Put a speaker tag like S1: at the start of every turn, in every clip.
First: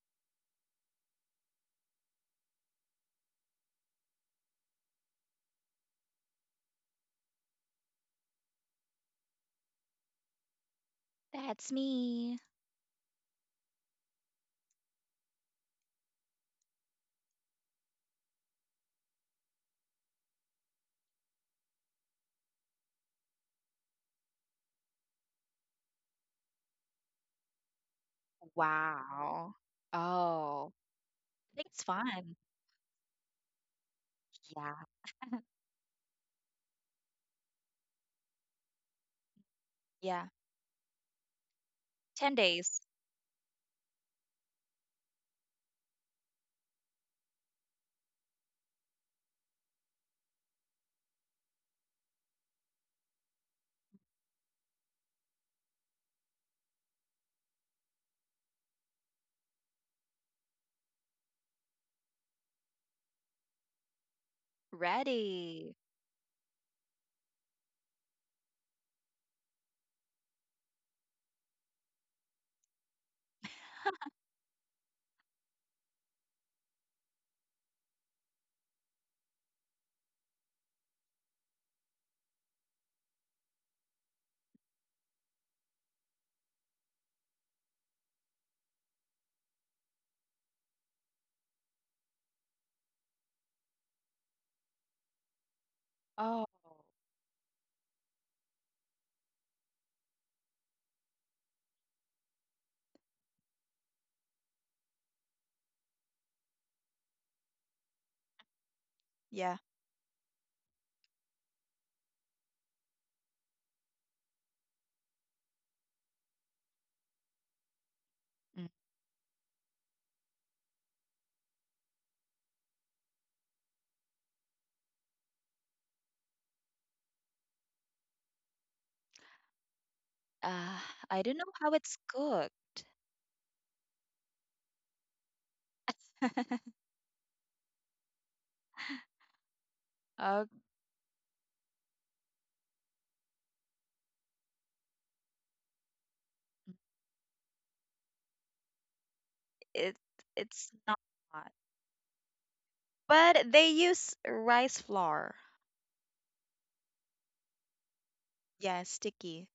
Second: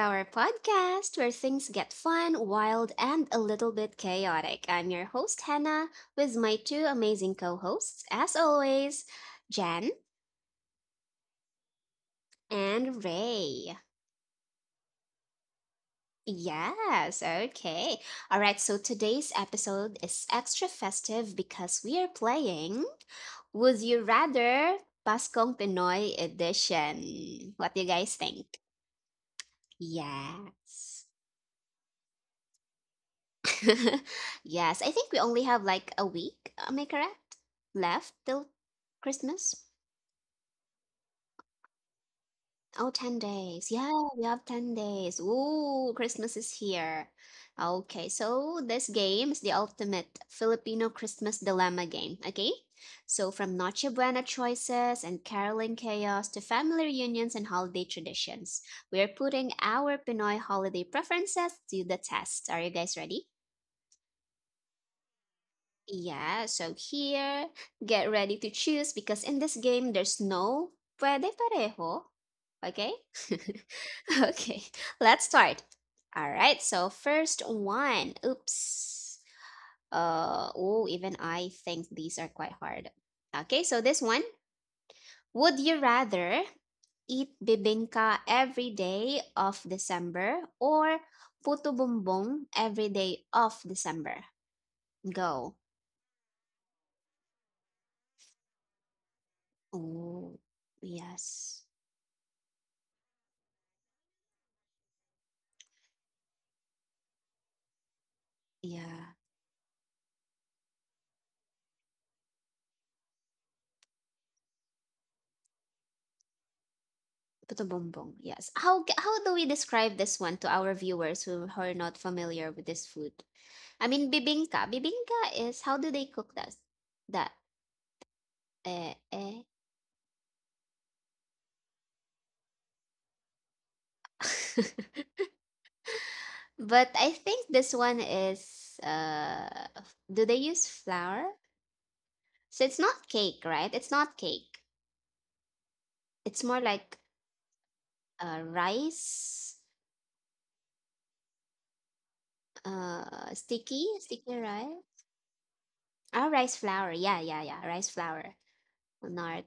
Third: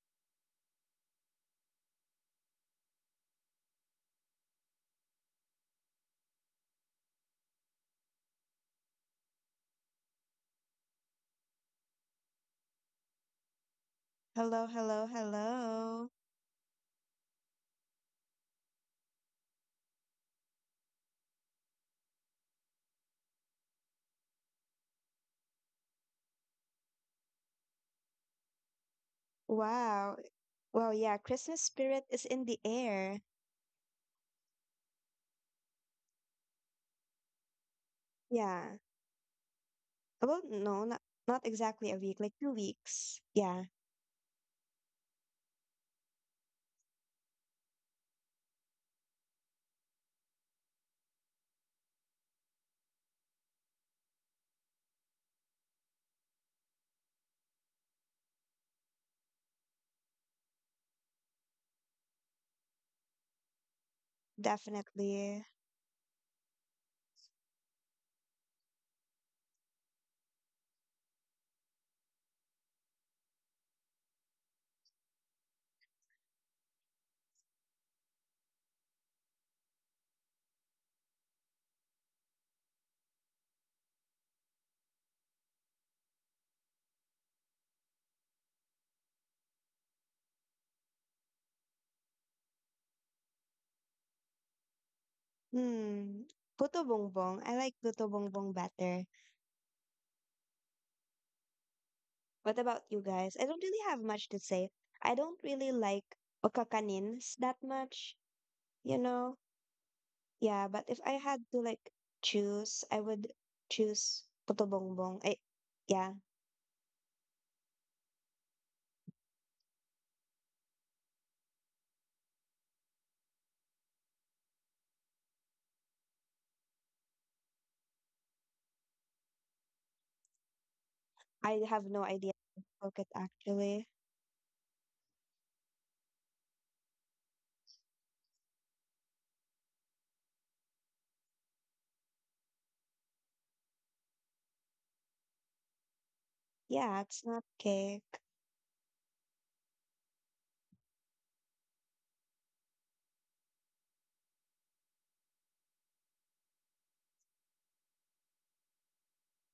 S1: our podcast where things get fun, wild, and a little bit chaotic. I'm your host, Hannah, with my two amazing co hosts, as always, Jen
S2: That's me.
S1: and Ray.
S3: Hello, hello, hello.
S1: Yes, okay. All right, so today's episode is extra festive because we are playing Would You Rather Paskong Pinoy Edition. What do you guys think?
S2: Wow.
S3: Wow.
S2: Oh,
S3: Well,
S1: Yes.
S3: yeah,
S2: I
S3: Christmas
S2: think it's
S3: spirit is
S2: fun.
S3: in the air.
S1: Yes,
S2: Yeah.
S1: I think we only have like a week, am I correct? Left till
S3: Yeah.
S1: Christmas?
S2: Yeah.
S3: Well, no, not exactly a week, like
S2: 10
S3: two
S2: days.
S1: Oh, 10
S3: weeks. Yeah,
S1: days. Yeah, we have 10 days. Ooh, Christmas is here. Okay, so this game is the ultimate Filipino Christmas dilemma game, okay? So from Noche Buena choices and caroling chaos to family reunions and holiday traditions, we are putting our Pinoy holiday preferences to the test. Are you guys ready?
S3: definitely.
S2: Ready.
S1: Yeah, so here, get ready to choose because in this game there's no puede parejo. Okay? Okay, let's start. All right, so first one. Oops. Oh, even I think these are quite hard. Okay, so this one. Would you rather eat bibingka every day of December or puto bumbong every day of December? Go.
S3: Hmm.
S2: Oh,
S3: Puto Bongbong. I like Puto Bongbong better.
S1: Oh, yes.
S3: What about you guys? I don't really have much to say. I don't really like okakanins that much, you
S1: Yeah,
S3: know?
S2: yeah.
S3: Yeah, but if I had to like choose, I would choose Puto Bongbong. Yeah.
S1: puto bumbong. Yes.
S2: mm,
S1: How do we describe this one to our viewers who are not familiar with this food? I mean, bibingka. Bibingka is how do they cook that? That eh eh.
S2: Uh, I don't know
S3: I
S2: how
S3: have
S2: it's
S3: no idea
S2: cooked.
S3: how to actually.
S1: But I think this one is do they
S2: Oh,
S1: use flour? So it's not cake, right? It's not cake. It's more like
S3: Yeah, it's not cake.
S1: rice,
S2: it it's not hot. But they
S1: sticky,
S2: use
S1: sticky
S2: rice
S1: rice.
S2: flour.
S1: Ah, rice flour. Yeah, yeah, yeah. Rice flour.
S2: Yeah, sticky.
S1: Unart.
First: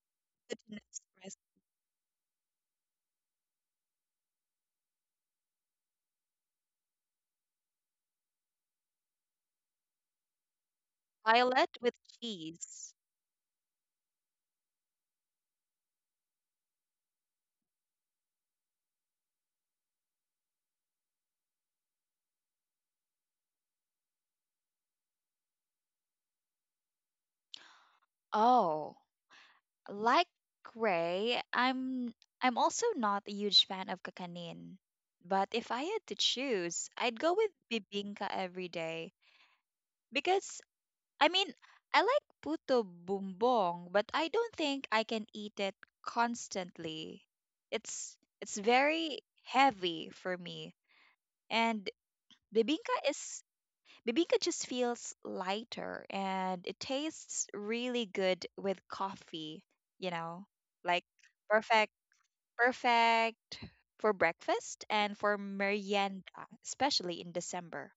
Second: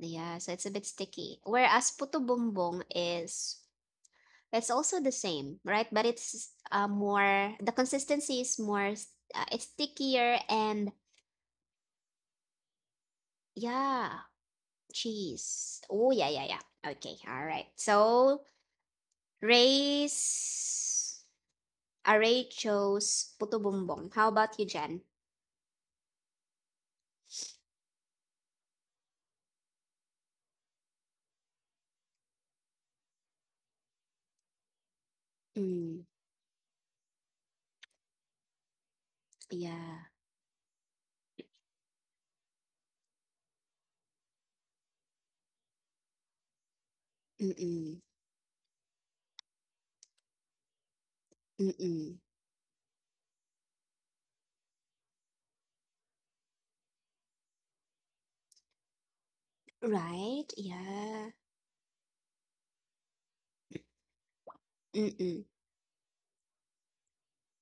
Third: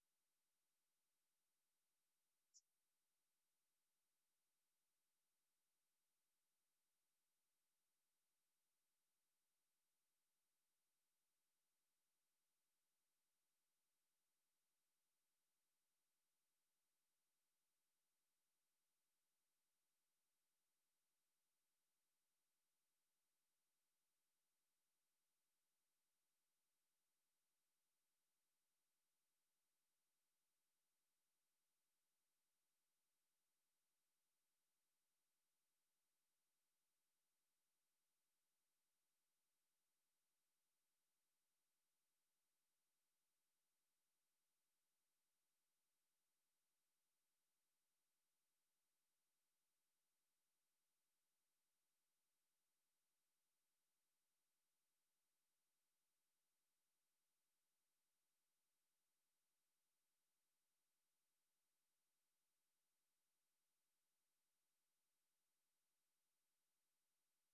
S1: Yeah, so it's a bit
S2: Glutinous rice.
S1: sticky. Whereas puto bumbong is it's also the same, right? But it's more, the consistency is it's stickier and
S2: Violet with cheese.
S1: yeah, cheese. Oh yeah, yeah, yeah. Okay, all right. So Ray's Ray chose puto bumbong. How about you, Jen?
S2: Oh. Like Ray, I'm also not a huge fan of kakanin. But if I had to
S1: Mm,
S2: choose, I'd go with bibingka every day
S1: yeah.
S2: because I mean, I like puto bumbong, but I don't think I can eat it constantly. It's
S1: Mm-mm.
S2: it's very heavy for me. And
S1: Mm-mm.
S2: bibingka is bibingka just feels lighter and it tastes really good with coffee, you know?
S1: Right?
S2: Like
S1: Yeah.
S2: perfect. Perfect for breakfast and for
S1: Mm-mm.
S2: merienda, especially in December.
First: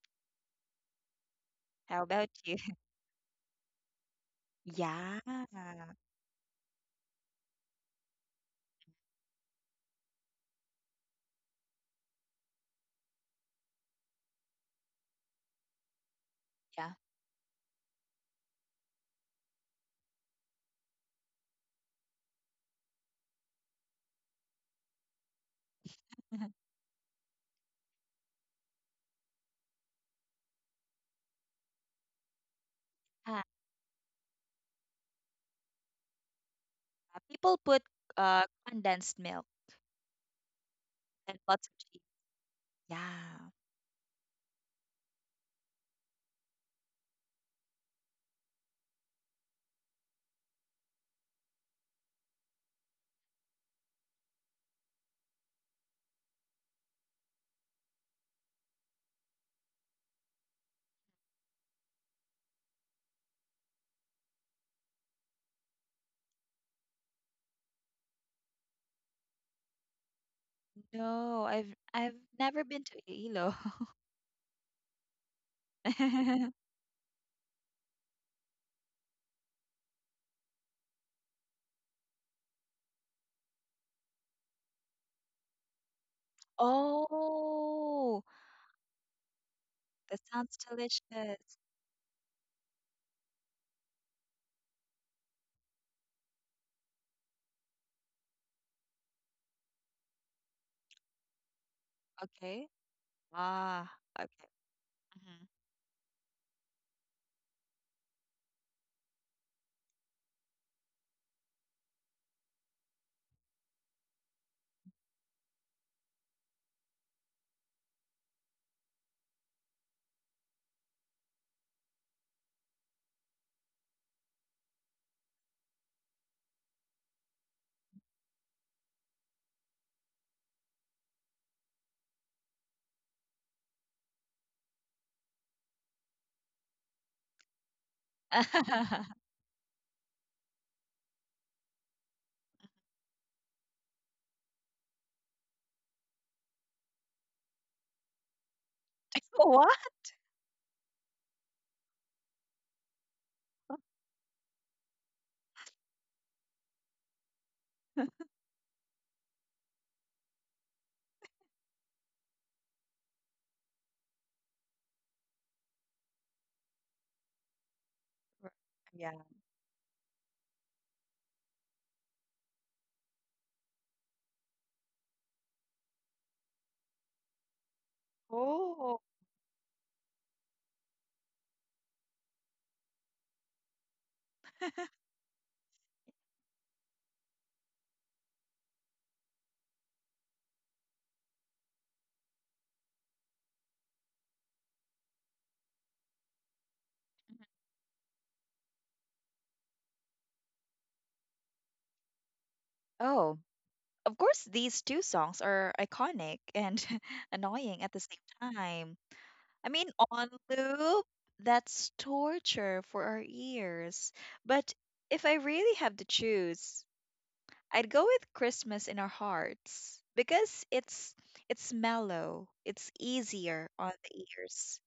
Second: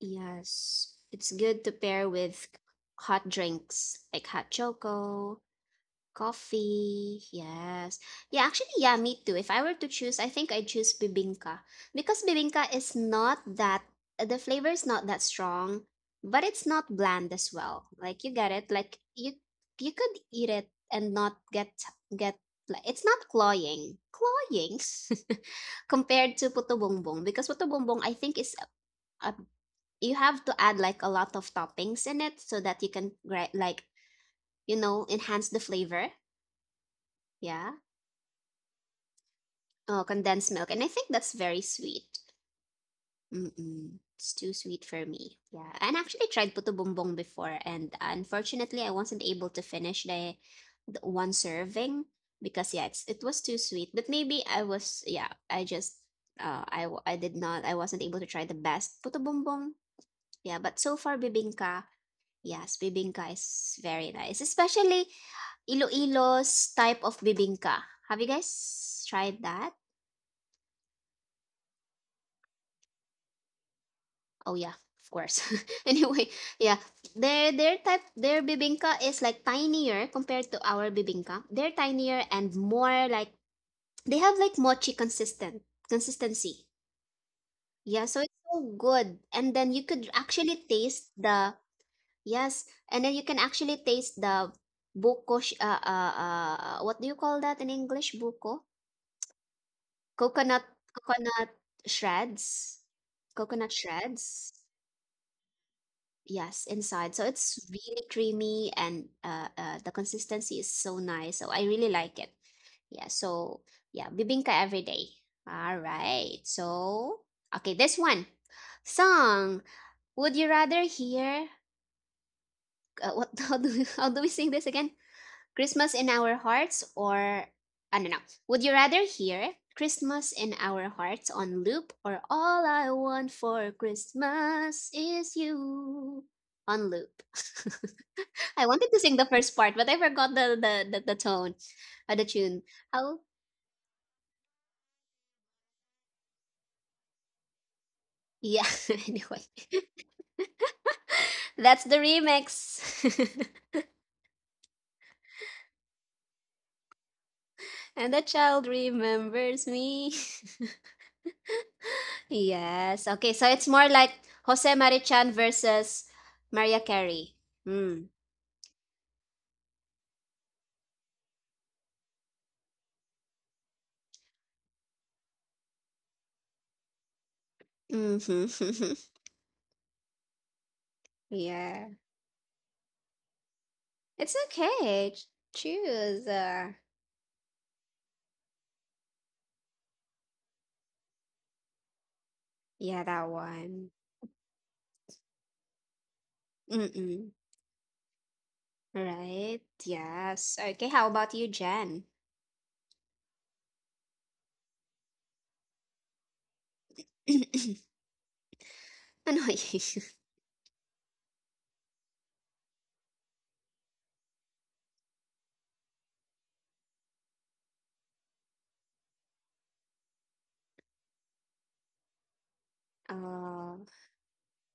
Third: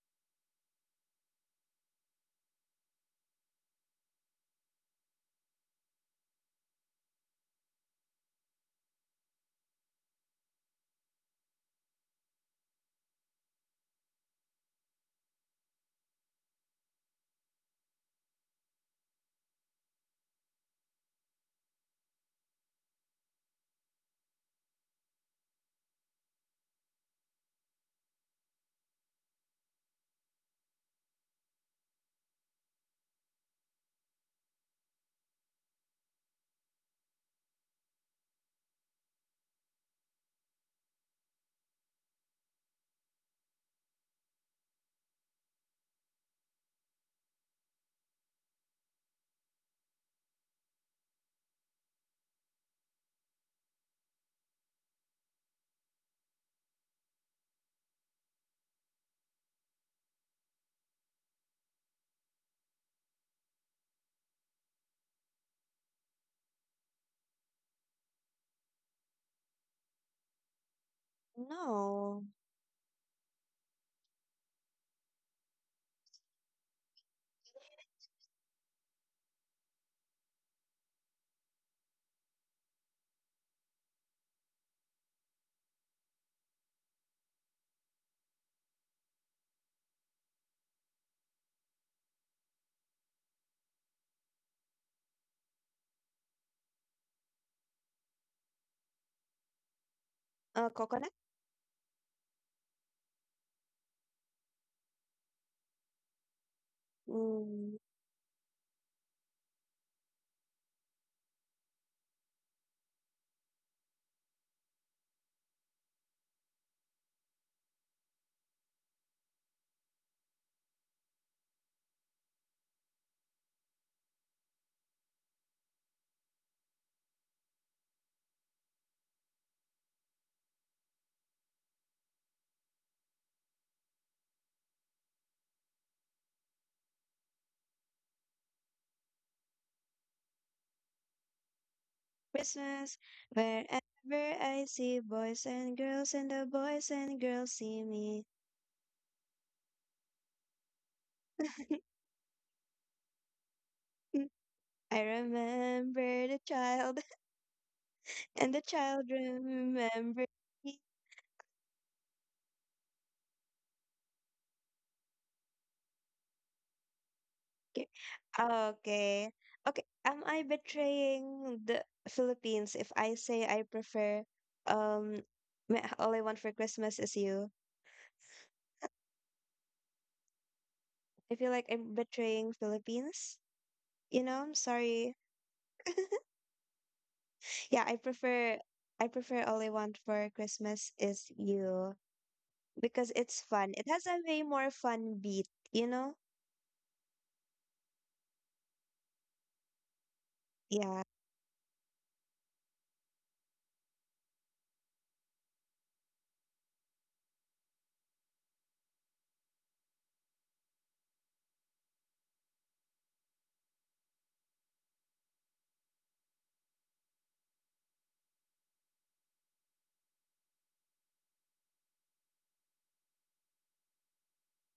S1: Yes, it's good to
S2: How
S1: pair
S2: about
S1: with
S2: you?
S1: hot drinks like hot
S2: Yeah.
S1: choco, coffee. Yes. Yeah, actually, yeah, me too. If I were to choose, I think I'd choose bibingka because bibingka is not that, the flavor is not that strong, but it's
S2: Yeah.
S1: not bland as well. Like you get it, like you could eat it and not get like it's not cloying. Cloying compared to puto bongbong because puto bongbong I think is a you have to add like a lot of toppings in it so that you can
S2: Ah,
S1: like enhance the flavor.
S2: people
S1: Yeah.
S2: put uh condensed milk
S1: Oh, condensed milk, and I think that's
S2: and
S1: very
S2: lots of cheese.
S1: sweet.
S2: Yeah.
S1: Mm-mm. It's too sweet for me. Yeah, and I actually tried puto bumbong before and, unfortunately, I wasn't able to finish the, one serving, because yeah, it was too sweet, but maybe I was, yeah, I just, I, I did not, I wasn't able to try the best puto bumbong. Yeah, but so far, bibingka. Yes, bibingka is very nice, especially Iloilo's type of bibingka. Have you guys tried that?
S2: No, I've
S3: No.
S2: never been to Iloilo.
S1: Oh yeah, of course. Anyway, yeah, their bibingka is like tinier compared to our bibingka. They're tinier and more like they have like mochi consistent consistency. Yeah,
S2: Oh,
S1: so it's so good. And then you could
S2: that sounds
S1: actually taste the,
S2: delicious.
S1: yes, and then you can actually taste the buko, what do you call that in English? Buko? Coconut,
S3: Coconut?
S1: coconut shreds
S2: Okay. Ah,
S1: shreds.
S2: okay.
S1: Yes, inside. So it's
S3: Mm.
S1: really creamy and the consistency is so nice. So I really like it. Yeah, so yeah, bibingka every day. All right. So, okay, this one. Song. Would you rather hear, what, how do we sing this again? Christmas in our hearts, or I don't know. Would you rather hear Christmas in our hearts on loop, or all I want for Christmas is you on loop? I wanted to
S2: Mhm.
S1: sing the first part, but I forgot the, the tone, the tune.
S3: Christmas,
S1: How?
S3: wherever I see boys and girls, and the boys and girls see me.
S1: Yeah. Anyway,
S2: What?
S1: that's the remix,
S3: I remember the child,
S1: and the
S3: and the
S1: child
S3: child
S1: remembers me.
S3: remember me.
S1: Yes. Okay. So it's more like Jose Marichan versus Maria Carey.
S3: Okay.
S1: Hmm.
S2: Yeah.
S3: Okay. Okay. Am I betraying the Philippines if I say I prefer um all I want for Christmas is you?
S1: Mhm.
S2: Oh.
S3: I feel like
S1: Yeah.
S3: I'm betraying Philippines. You
S1: It's
S3: know, I'm
S1: okay.
S3: sorry.
S1: Choose.
S3: Yeah, I prefer all I want for Christmas is you
S1: Yeah,
S3: because
S1: that
S3: it's fun. It
S1: one.
S3: has a way more fun beat, you know?
S1: Mm-mm. Right. Yes. Okay.
S3: Yeah.
S1: How about you, Jen?
S2: Oh, of course, these two songs are iconic and annoying at the same time. I
S1: Annoying.
S2: mean, on loop, that's torture for our ears. But if I really have to choose, I'd go with Christmas in Our Hearts because it's mellow, it's easier
S1: Oh,
S2: on the ears,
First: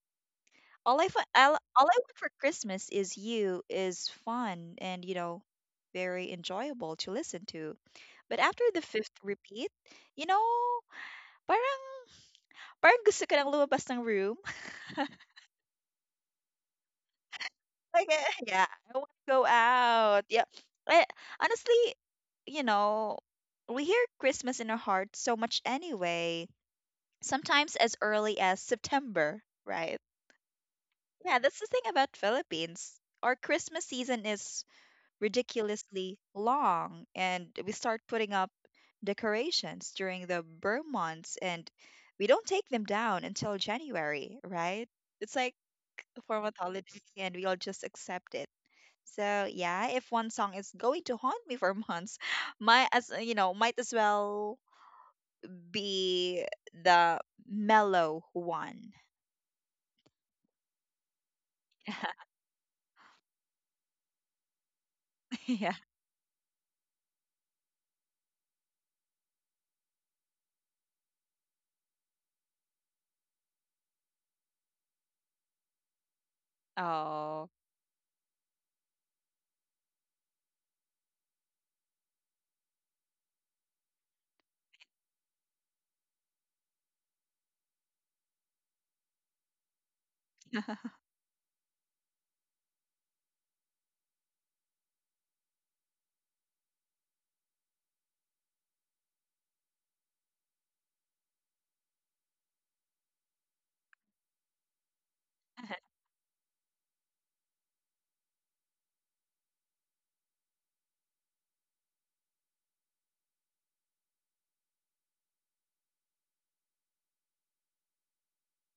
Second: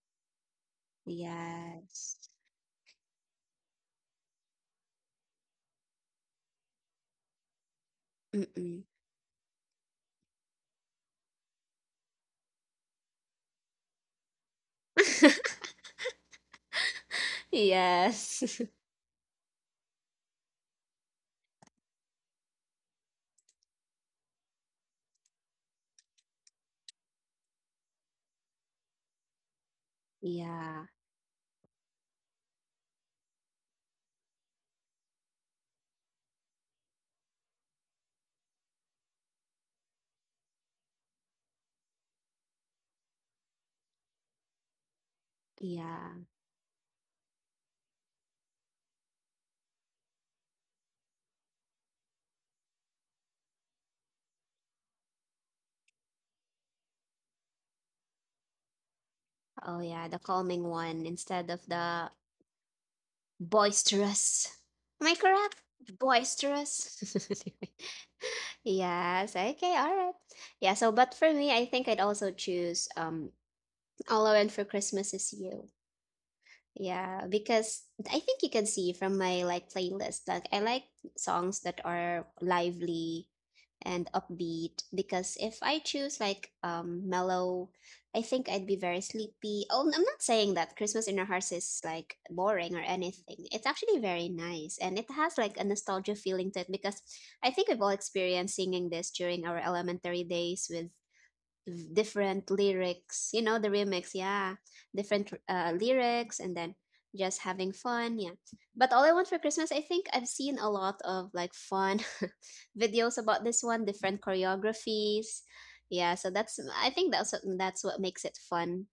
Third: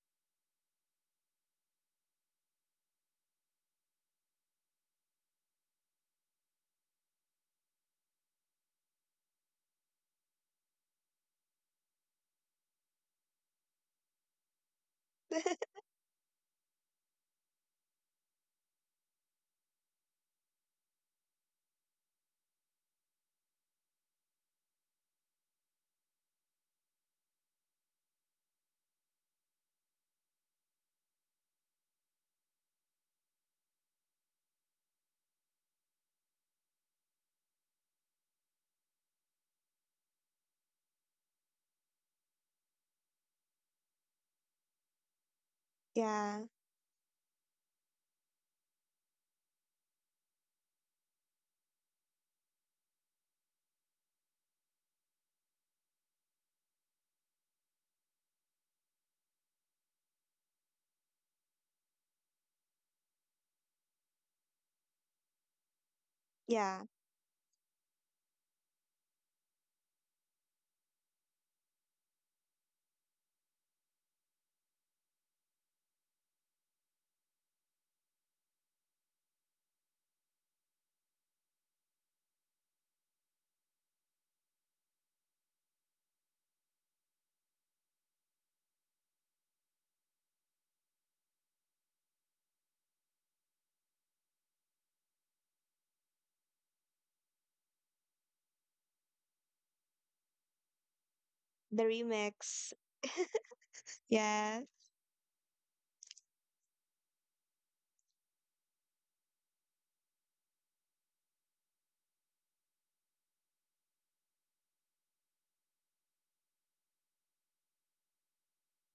S2: all I
S1: yes.
S2: want for Christmas is you is fun and you know very enjoyable to listen to. But after
S1: Mm-mm.
S2: the fifth repeat, you know, parang parang gusto ko nang lumabas ng room. Like
S1: Yes.
S2: yeah, I want to go out. Yeah. Eh, Honestly, you know, we hear Christmas in our hearts so much anyway. Sometimes as early as September, right?
S1: Yeah.
S2: Yeah, that's the thing about Philippines. Our Christmas season is ridiculously long, and we start putting up decorations during the burn months, and we don't take them down until January, right? It's like
S1: Yeah.
S2: a
S3: Yeah.
S2: form of holiday, and we all just accept it. So yeah, if one song is going to haunt me for months, might as you know, might as well be the mellow one.
S1: Oh, yeah. The calming one instead of the boisterous. Am I correct?
S2: Yeah.
S3: Yeah.
S1: Boisterous. Yes, okay, all right. Yeah, so but for me, I think I'd also choose All I Want for Christmas is You. Yeah,
S2: Oh.
S1: because I think you can see from my like playlist, like I like songs that are lively and upbeat, because if I choose like mellow, I think I'd be very sleepy. Oh, I'm not saying that Christmas in Our Hearts is like boring or anything. It's actually very nice and it has like a nostalgia feeling to it because I think we've all experienced singing this during our elementary days with
S3: The
S1: different
S3: remix.
S1: lyrics, you know, the remix, yeah,
S3: Yeah.
S1: different, lyrics, and then just having fun, yeah. But all I want for Christmas, I think I've seen a lot of like fun videos about this one, different choreographies, yeah. So that's, I think, that's what makes it fun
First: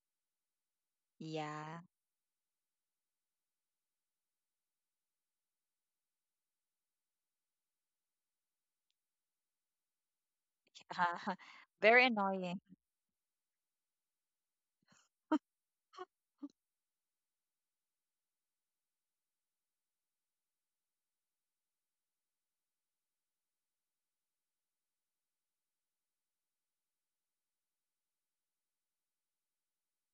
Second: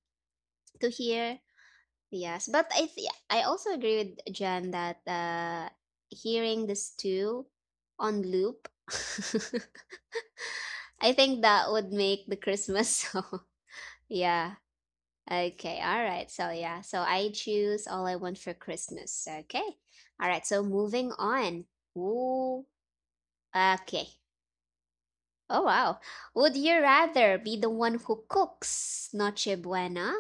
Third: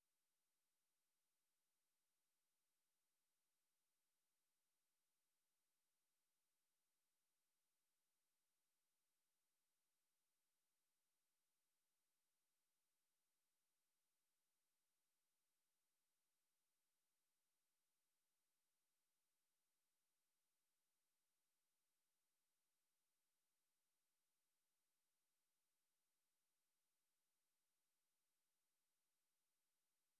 S1: to hear.
S2: Yeah.
S1: Yes, but I also agree with Jen that, hearing this too on loop, I think that would
S2: Very
S1: make the
S2: annoying.
S1: Christmas so yeah. Okay, all right. So yeah, so I choose all I want for Christmas. Okay. All right, so moving on. Ooh, okay. Oh wow. Would you rather be the one who cooks Noche Buena,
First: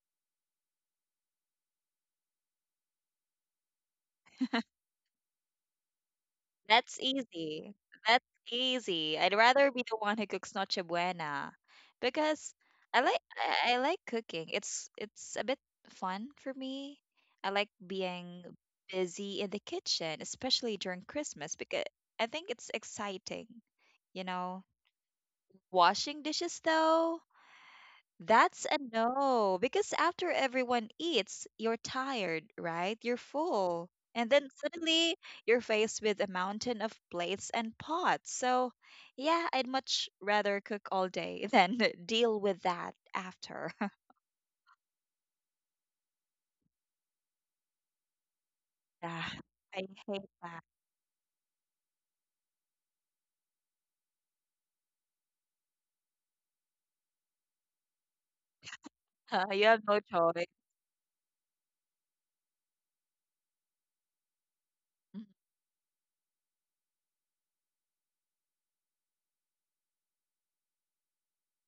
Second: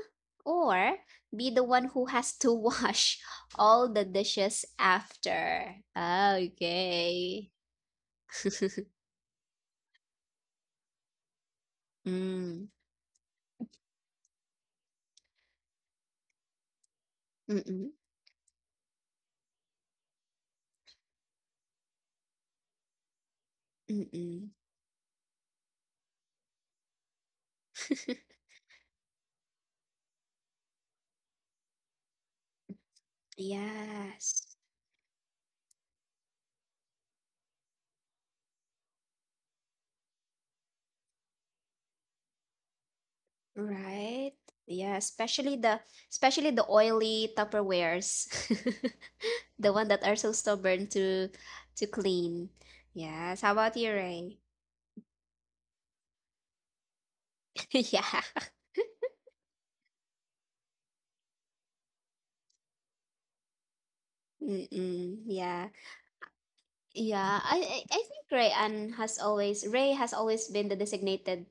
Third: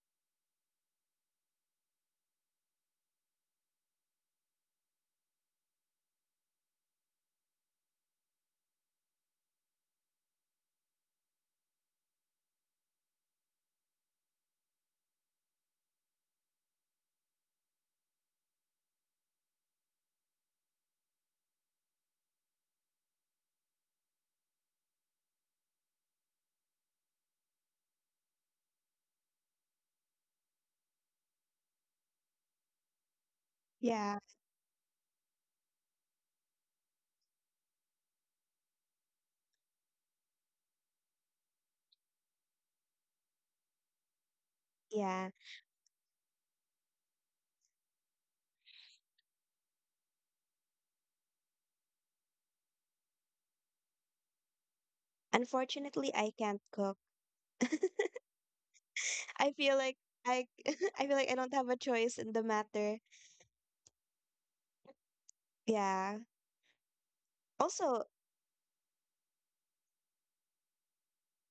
S1: or be the one who has to wash all the dishes after?
S2: That's
S1: Okay.
S2: easy. That's easy. I'd rather be the one who cooks noche buena because
S1: Mm,
S2: I like I like cooking. It's a bit fun for me. I like
S1: mm-mm,
S2: being busy in the kitchen, especially during Christmas because I think it's exciting, you
S1: mm-mm.
S2: know. Washing dishes though, that's a no, because after everyone eats, you're tired, right? You're full. And
S3: Yeah.
S2: then
S1: Yes.
S2: suddenly you're faced with a mountain of plates and pots. So, yeah, I'd much rather cook all day than deal with that after.
S1: Right. Yeah,
S3: Yeah.
S1: especially the, oily Tupperwares.
S2: Yeah,
S1: The
S2: I
S1: one that
S2: hate
S1: are so
S2: that.
S1: stubborn to clean. Yes. How about you, Ray?
S3: Unfortunately, I can't cook.
S1: Yeah.
S2: You
S3: I
S2: have
S3: feel
S2: no
S3: like
S2: choice.
S3: I I feel like I don't have a choice in the matter.
S2: Mhm.
S1: Mm-mm. Yeah.
S3: Yeah.
S1: Yeah. I
S3: Also,
S1: think Ray has always been the designated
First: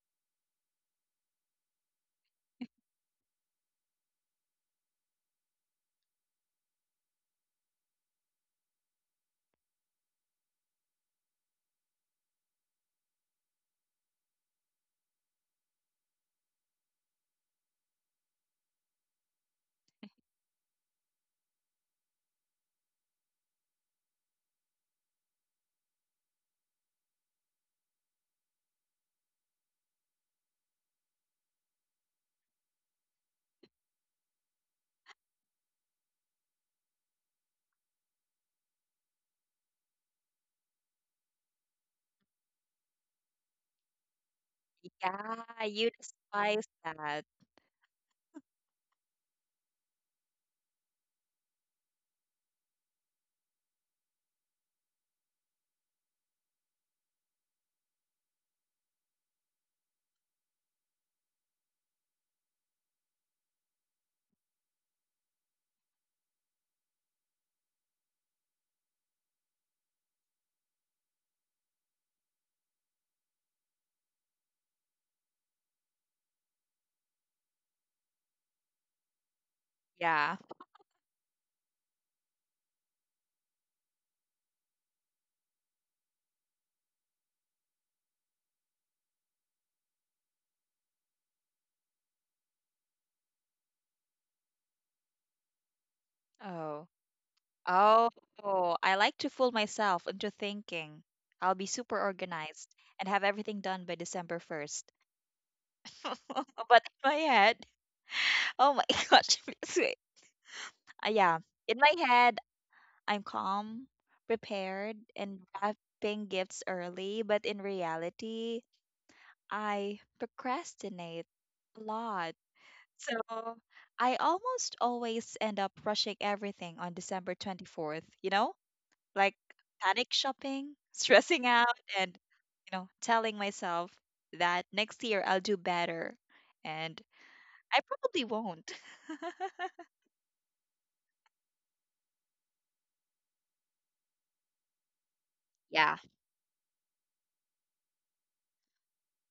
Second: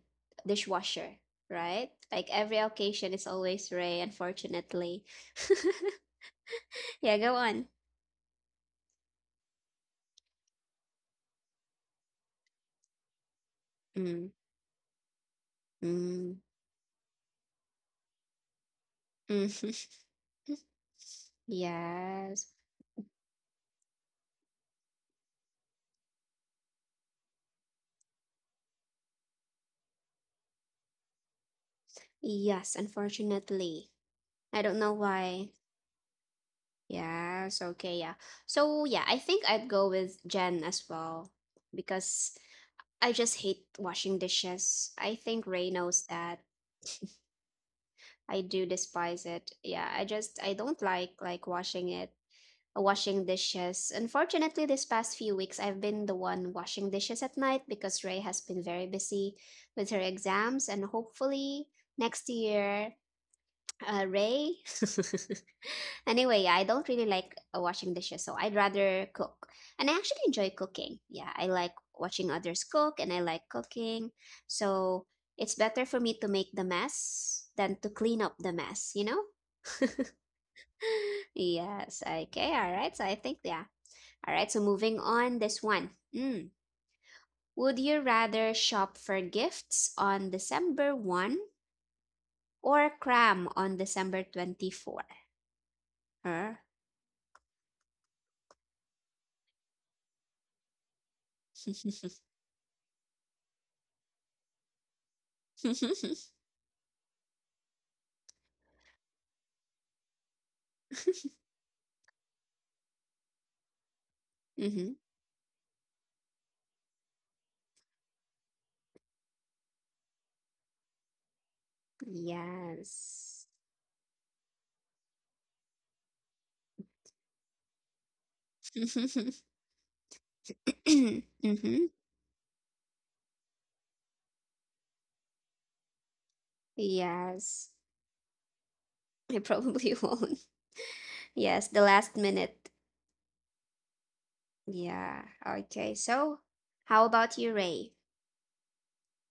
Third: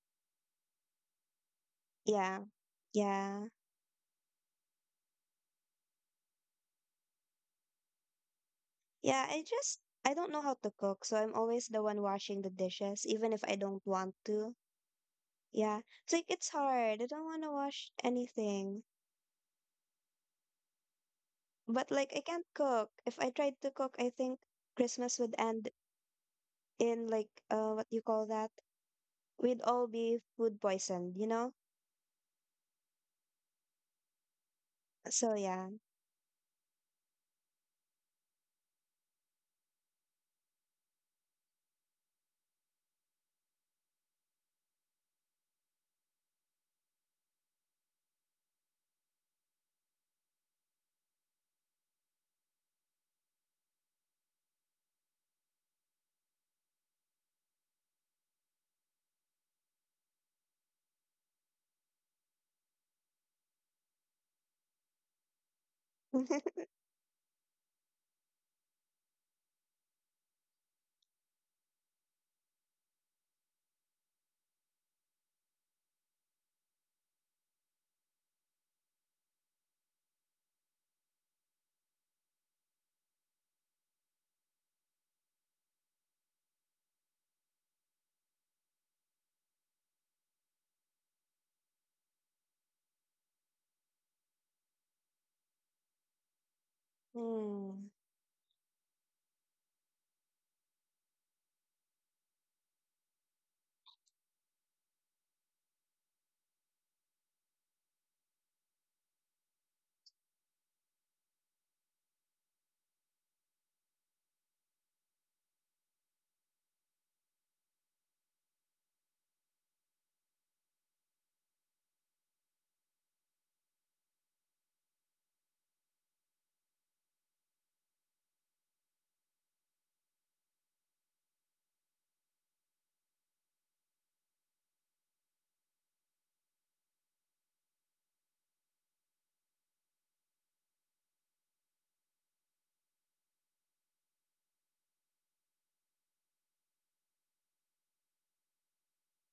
S1: dishwasher, right? Like
S3: yeah.
S1: every occasion is
S3: Yeah.
S1: always Ray, unfortunately. Yeah, go on.
S3: Yeah, I don't know how to cook, so I'm always the one washing the dishes, even if I don't want
S1: Mm.
S3: to. Yeah. It's like
S1: Mm.
S3: it's hard. I don't want to wash anything.
S1: Mm.
S3: But like I
S1: Yes.
S3: can't cook. If I tried to cook, I think Christmas would end in like what you call that? We'd all be food poisoned, you know?
S1: Yes, unfortunately. I don't know
S3: So
S1: why.
S3: yeah.
S1: Yes, okay, yeah. So yeah, I think I'd go with Jen as well because I just hate washing dishes. I
S2: Yeah,
S1: think Ray
S2: you
S1: knows that.
S2: despise that.
S1: I do despise it. Yeah, I just, I don't like washing it, washing dishes. Unfortunately, this past few weeks I've been the one washing dishes at night because Ray has been very busy with her exams and, hopefully, next year, Ray. Anyway, yeah, I don't really like, washing dishes, so I'd rather cook. And I actually enjoy cooking. Yeah, I like watching others cook and I like cooking. So it's better for me to make the mess than to clean up the mess, you know?
S2: Yeah.
S1: Yes, okay, all right. So I think, yeah. All right, so moving on, this one. Mm. Would you rather shop for gifts on December 1, or cram on December 24? Huh?
S2: Oh.
S3: Mm.
S2: Oh, I like to fool myself into thinking I'll be super organized and have everything done by December 1st.
S1: Mm-hmm.
S2: But in my head, oh my gosh, please wait. Yeah, in my head, I'm calm, prepared, and wrapping gifts early. But in reality, I procrastinate a lot. So
S1: Yes.
S2: I almost always end up rushing everything on December 24th, you know? Like panic shopping, stressing out,
S1: Mm-hmm.
S2: and you know, telling myself that next year I'll do better. And
S1: Yes,
S2: I probably won't.
S1: I probably won't. Yes, the last minute. Yeah. Okay.
S2: Yeah.
S1: So, how about you, Ray?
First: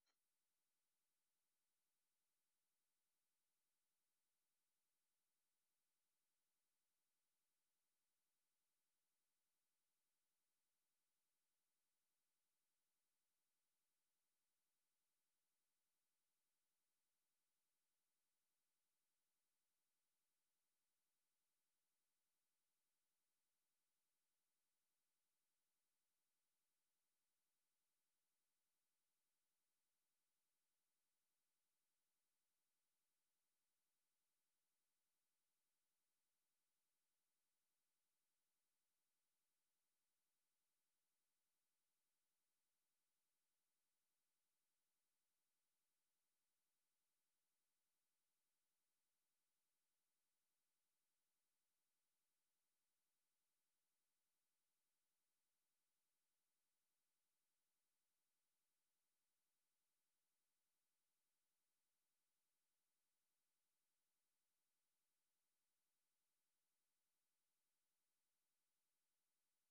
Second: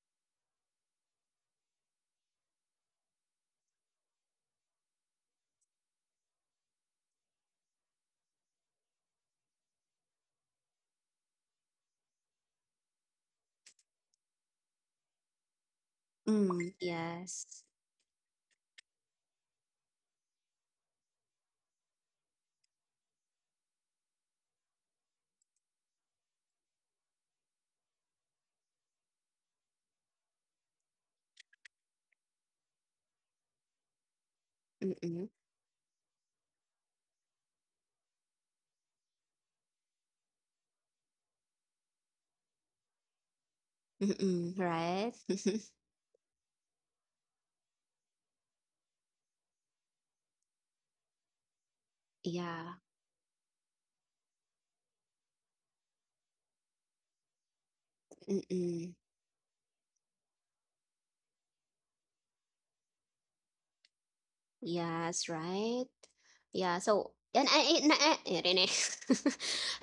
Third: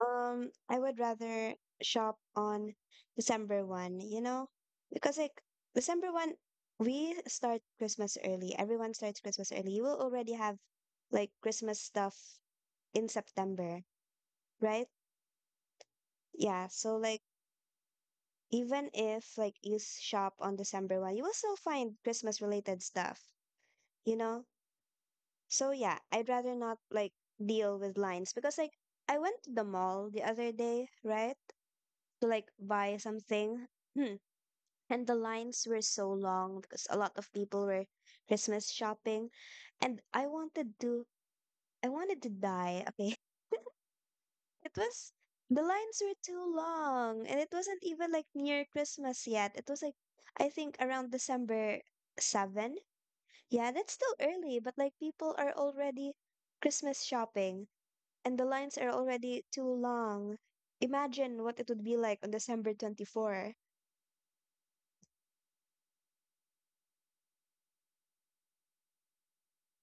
S3: I would rather shop on December 1, you know, because like December 1, we start Christmas early. Everyone starts Christmas early. You will already have like Christmas stuff in September, right? Yeah,
S1: Mm,
S3: so like
S1: yes.
S3: even if like shop on December 1, you will still find Christmas related stuff, you know? So yeah, I'd rather not like deal with lines because like I went to the mall the other day, right? To like buy something. And the
S1: Mm-mm.
S3: lines were so long because a lot of people were Christmas shopping and I wanted to die. Okay.
S1: Mm-mm.
S3: It
S1: Right.
S3: was the lines were too long and it wasn't even like near Christmas yet. It was like I think around December
S1: Yeah.
S3: 7. Yeah, that's still early, but like people are already Christmas shopping and the lines are
S1: Mm-mm.
S3: already too long. Imagine what it would be like on December 24.
S1: Yes. Right. Yeah. So, and I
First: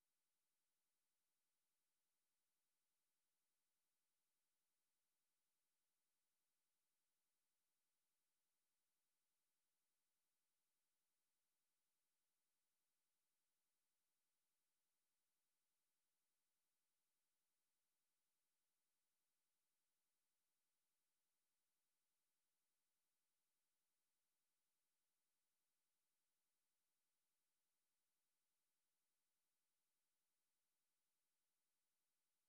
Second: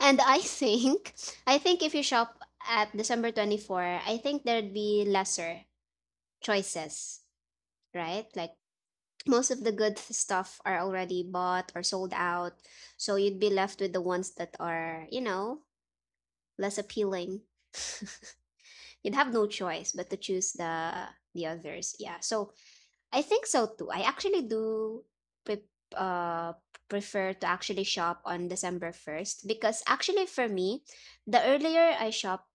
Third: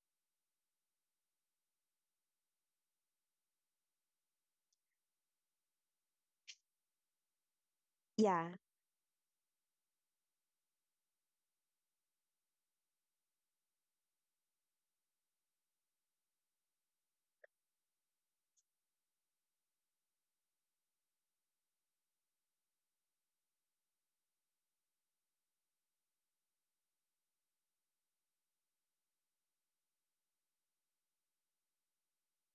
S1: and I think, I think if you shop at December 24, I think there'd be lesser choices, right?
S3: Yeah.
S1: Like most of the good stuff are already bought or sold out. So you'd be left with the ones that are, less appealing. You'd have no choice but to choose the, others. Yeah. So I think so too. I actually do, pre- uh prefer to actually shop on December 1st because, actually, for me, the earlier I shop,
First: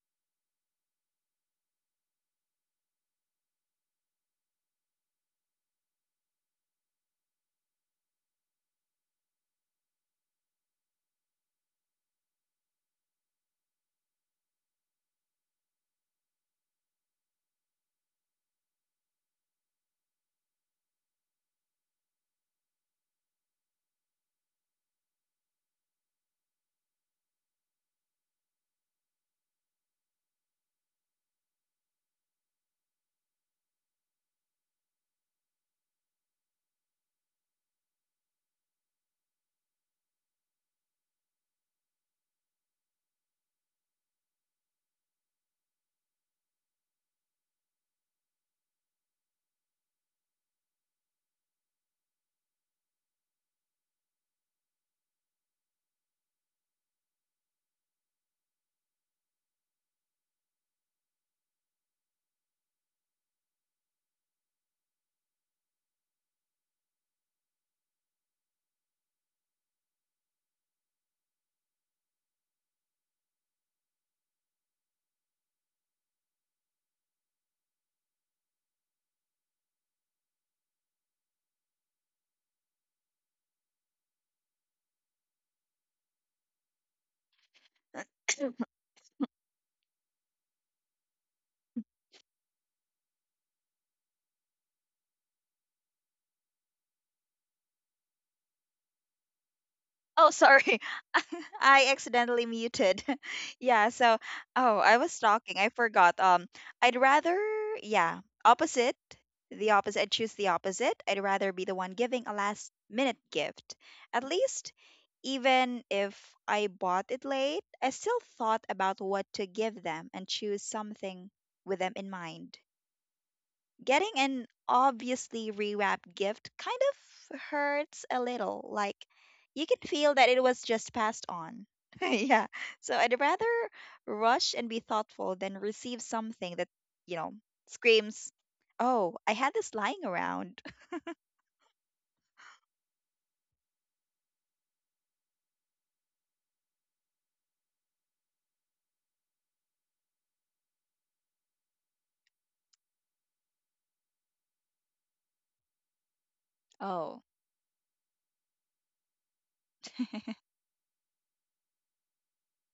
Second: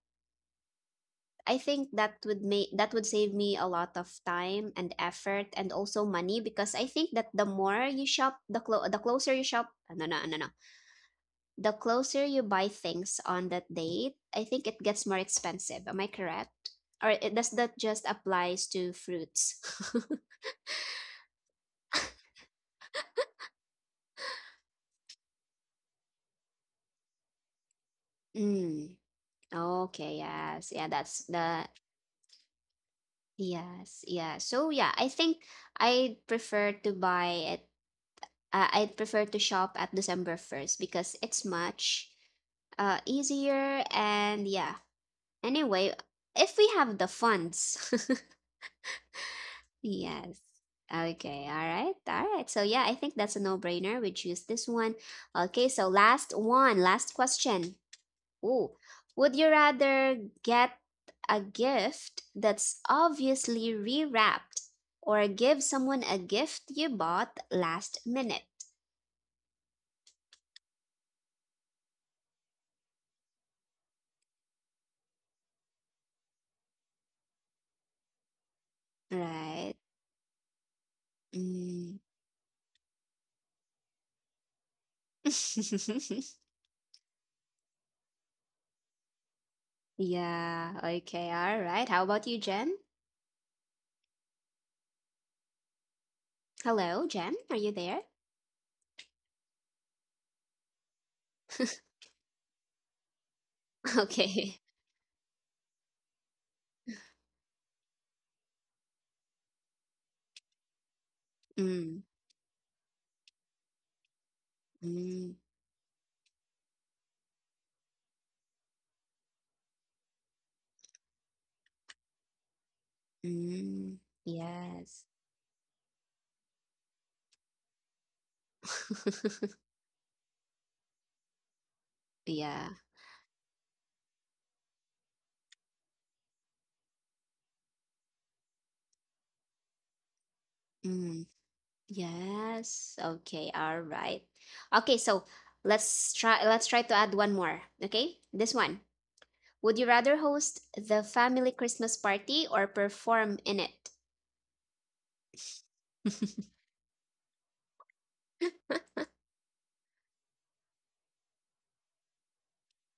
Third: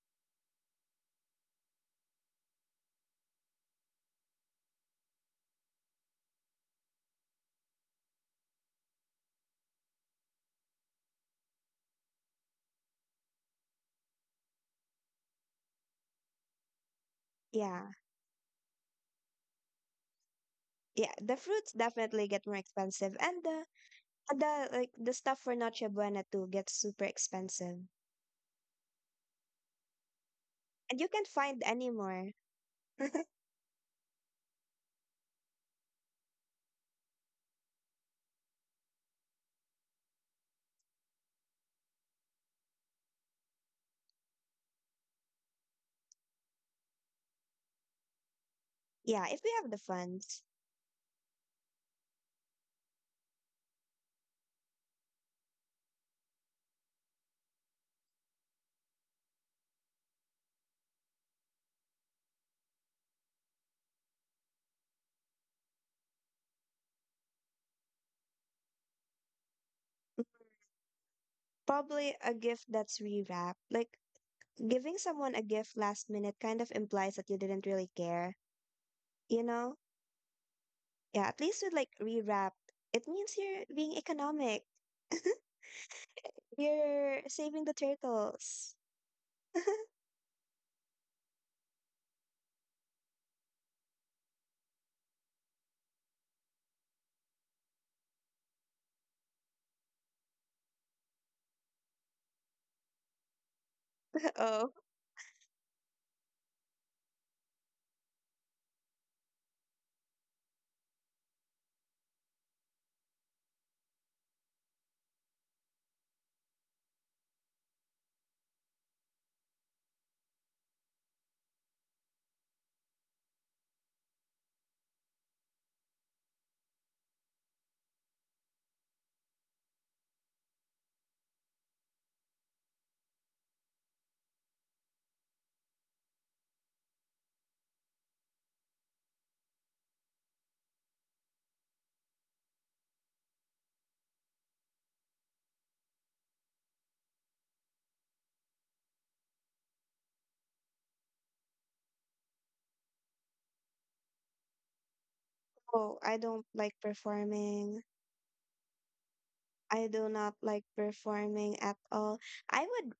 S1: I think that would save me a lot of time and effort, and also money, because I think that the more you shop, the closer you shop, no no no no, the closer you buy things on that date, I think it gets more expensive. Am I correct? Or does that
S3: Yeah.
S1: just applies to fruits?
S3: Yeah, the fruits definitely get more expensive, and the like the stuff for Noche Buena too gets super expensive,
S1: Mm, okay, yes, yeah,
S3: and you
S1: that's
S3: can't find
S1: the,
S3: anymore.
S1: yes, yeah. So yeah, I think I prefer to buy it. I prefer to shop at December 1st because it's much, easier. And yeah, anyway, if we have the funds.
S3: Yeah, if we have the funds,
S1: Yes. Okay, all right, all right. So, yeah, I think that's a no brainer. We choose this one. Okay, so last one, last question. Ooh, would you rather get a gift that's obviously rewrapped, or give someone a gift you bought last minute?
S3: probably a gift that's rewrapped. Like giving someone a gift last minute kind of implies that you didn't really care, you
S1: Right.
S3: know? Yeah, at least with like
S1: Mm.
S3: rewrapped, it means you're being economic. You're saving the turtles.
S1: Yeah, okay, all right. How about you, Jen? Hello, Jem, are you there?
S2: Oh, sorry. I accidentally muted. Yeah, so
S1: Okay.
S3: Oh,
S2: oh, I was talking. I forgot. I'd rather yeah, opposite. The opposite. I'd choose the opposite. I'd rather be the
S1: Mm,
S2: one giving a last minute gift. At least
S1: mm,
S2: even if I bought it late, I still thought about what to give them and choose something with them in mind.
S1: mm.
S2: Getting an
S1: Yes.
S2: obviously rewrapped gift kind of hurts a little. Like, you can feel that it was just passed on. Yeah.
S1: Yeah.
S2: So I'd rather rush and be thoughtful than receive something that, you know, screams, oh, I had this lying around.
S1: Mm, yes. Okay, all right. Okay, so let's try to add one more. Okay? This one. Would you rather host the family Christmas party or perform in it?
S3: oh, I don't like
S2: Oh.
S3: performing. I do not like performing at all. I would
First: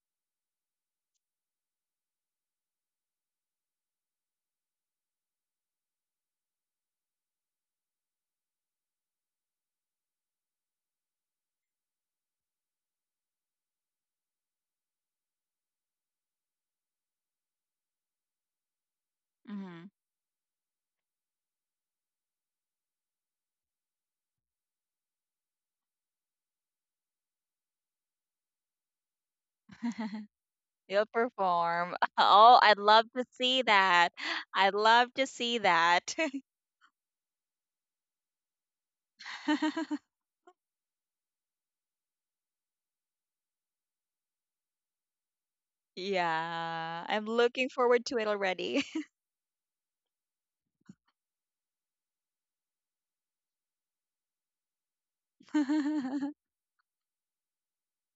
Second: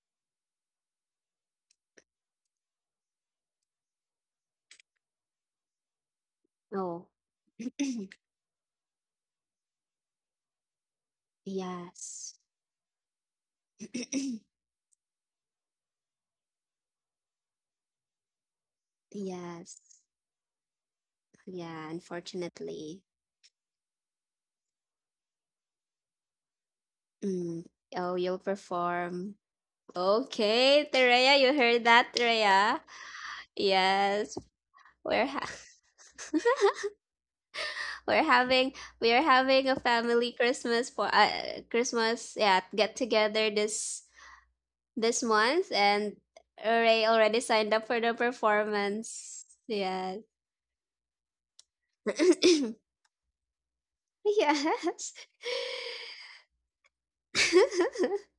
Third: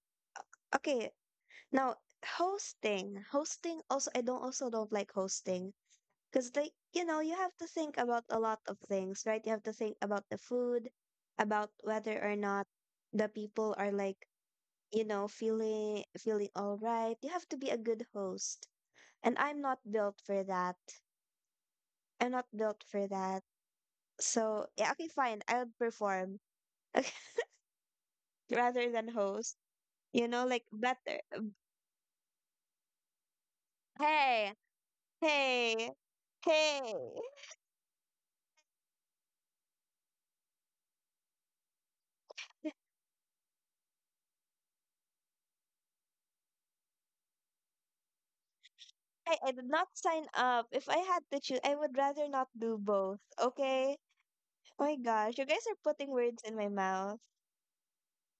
S3: okay now hosting also I don't also don't like hosting because like you
S1: Oh.
S3: know you have to think about a lot of things, right? You have to think about the food, about whether or
S1: Yes.
S3: not the people are like you know feeling all right. You have to be a good host and I'm
S1: Yes.
S3: not
S2: Hmm.
S3: built for that.
S1: Yeah,
S3: I'm not built
S1: unfortunately.
S3: for that. So yeah, okay, fine, I'll perform
S1: Mm. Oh, you'll
S3: rather than
S1: perform.
S3: host, you know, like
S1: Okay,
S3: better.
S1: Terea,
S2: You'll
S1: you heard that,
S2: perform.
S1: Terea?
S2: Oh, I'd love to see
S1: Yes,
S2: that.
S3: Hey,
S2: I'd
S1: we're ha-
S2: love to
S3: hey,
S2: see that.
S3: hey.
S1: we're having we are having a family Christmas for Christmas yeah get together this month, and Ray
S2: Yeah,
S1: already
S2: I'm
S1: signed up
S2: looking
S1: for the
S2: forward to it already.
S1: performance.
S3: I did not
S1: Yes.
S3: sign up. If I had to choose, I would rather not do both. Okay? Oh my
S1: Yes.
S3: gosh, you guys are putting words in my mouth.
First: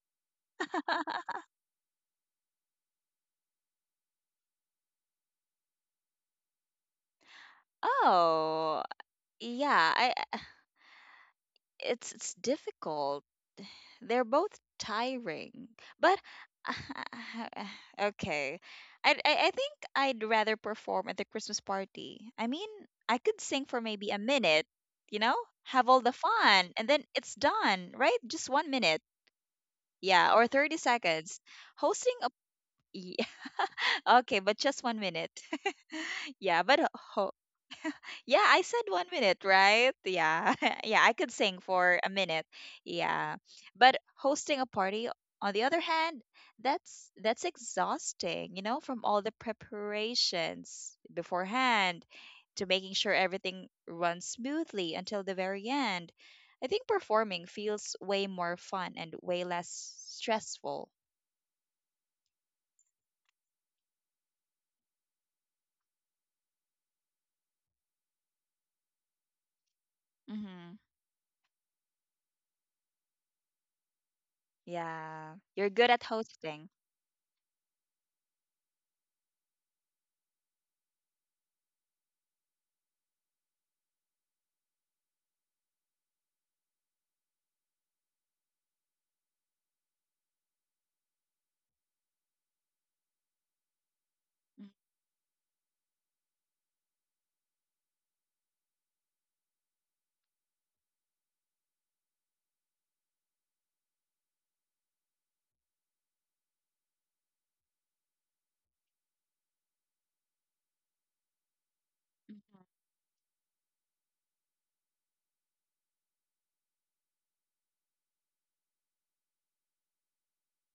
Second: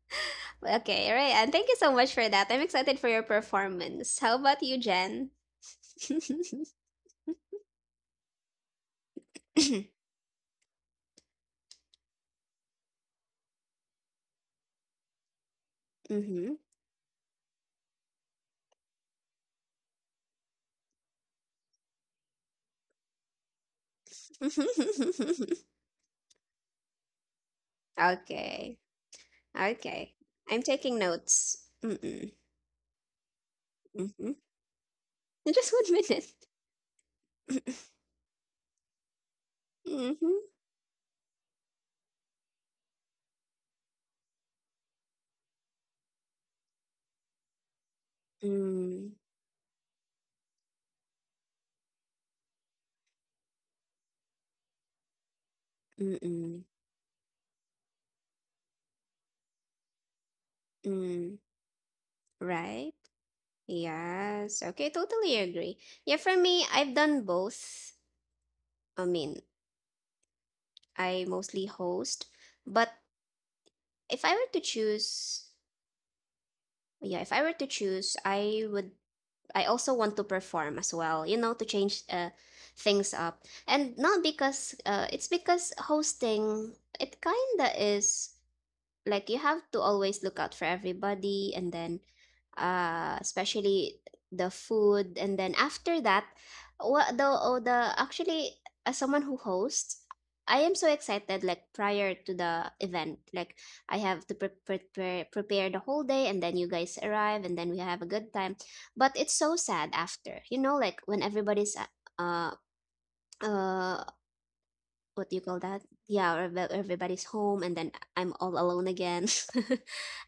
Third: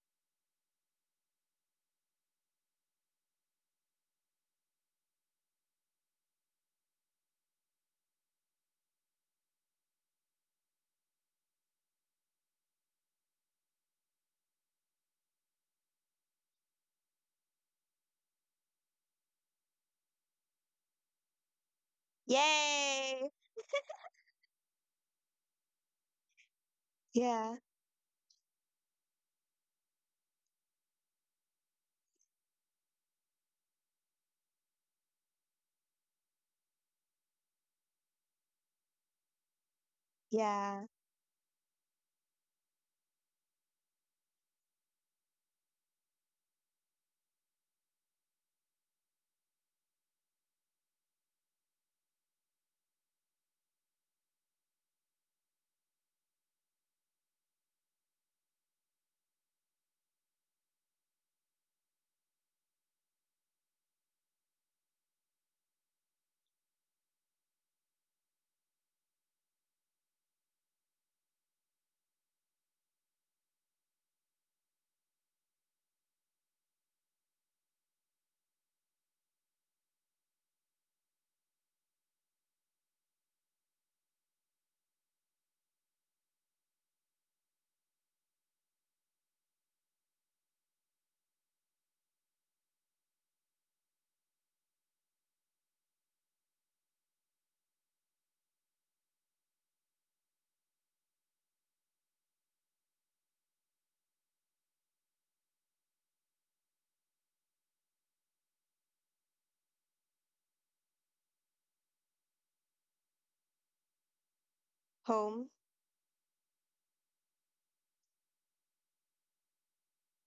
S1: Okay, Ray, and thank you so much for that. I'm excited for your performance. How about you, Jen?
S2: Oh, yeah, it's difficult. They're both tiring. But
S1: Mm-hmm.
S2: okay. I think I'd rather perform at the Christmas party. I mean, I could
S3: Yay!
S2: sing for maybe a minute, you know? Have all the fun and then it's
S3: Yeah,
S2: done, right? Just one minute.
S1: Okay.
S2: Yeah,
S1: Okay.
S2: or 30
S1: I'm taking
S2: seconds.
S1: notes.
S2: Hosting a
S1: Mm-mm.
S2: yeah. Okay, but
S1: Mm-hmm.
S2: just one minute.
S1: Just one minute.
S2: Yeah, but ho yeah, I said 1 minute, right? Yeah.
S1: Mm-hmm.
S2: Yeah, I could
S3: yeah.
S2: sing for a minute. Yeah. But hosting a party, on the other hand, that's exhausting, you know, from all the
S1: Mm.
S2: preparations beforehand to making sure everything runs smoothly until the very end. I think
S1: Mm-mm.
S2: performing feels way more fun and way less stressful.
S1: Mm. Right? Yes. Okay, totally agree. Yeah, for me, I've done both. I mean,
S2: Mm-hmm.
S1: I mostly host, but if I were to
S2: Yeah. You're
S1: choose,
S2: good at hosting.
S1: yeah, if I were to choose, I also want to perform as well, you know, to change things up. And not because it's because hosting it kinda is like you have to always look out for everybody and then especially the food and then after that what the oh the actually, as someone who hosts, I am so excited like prior to the event. Like I have to prepare the whole day and then you guys arrive and then we have a good time, but it's so sad after, you know, like when everybody's
S2: Mm-hmm.
S1: uh uh what do you
S3: Home?
S1: call that? Yeah, or everybody's home, and then I'm all alone again,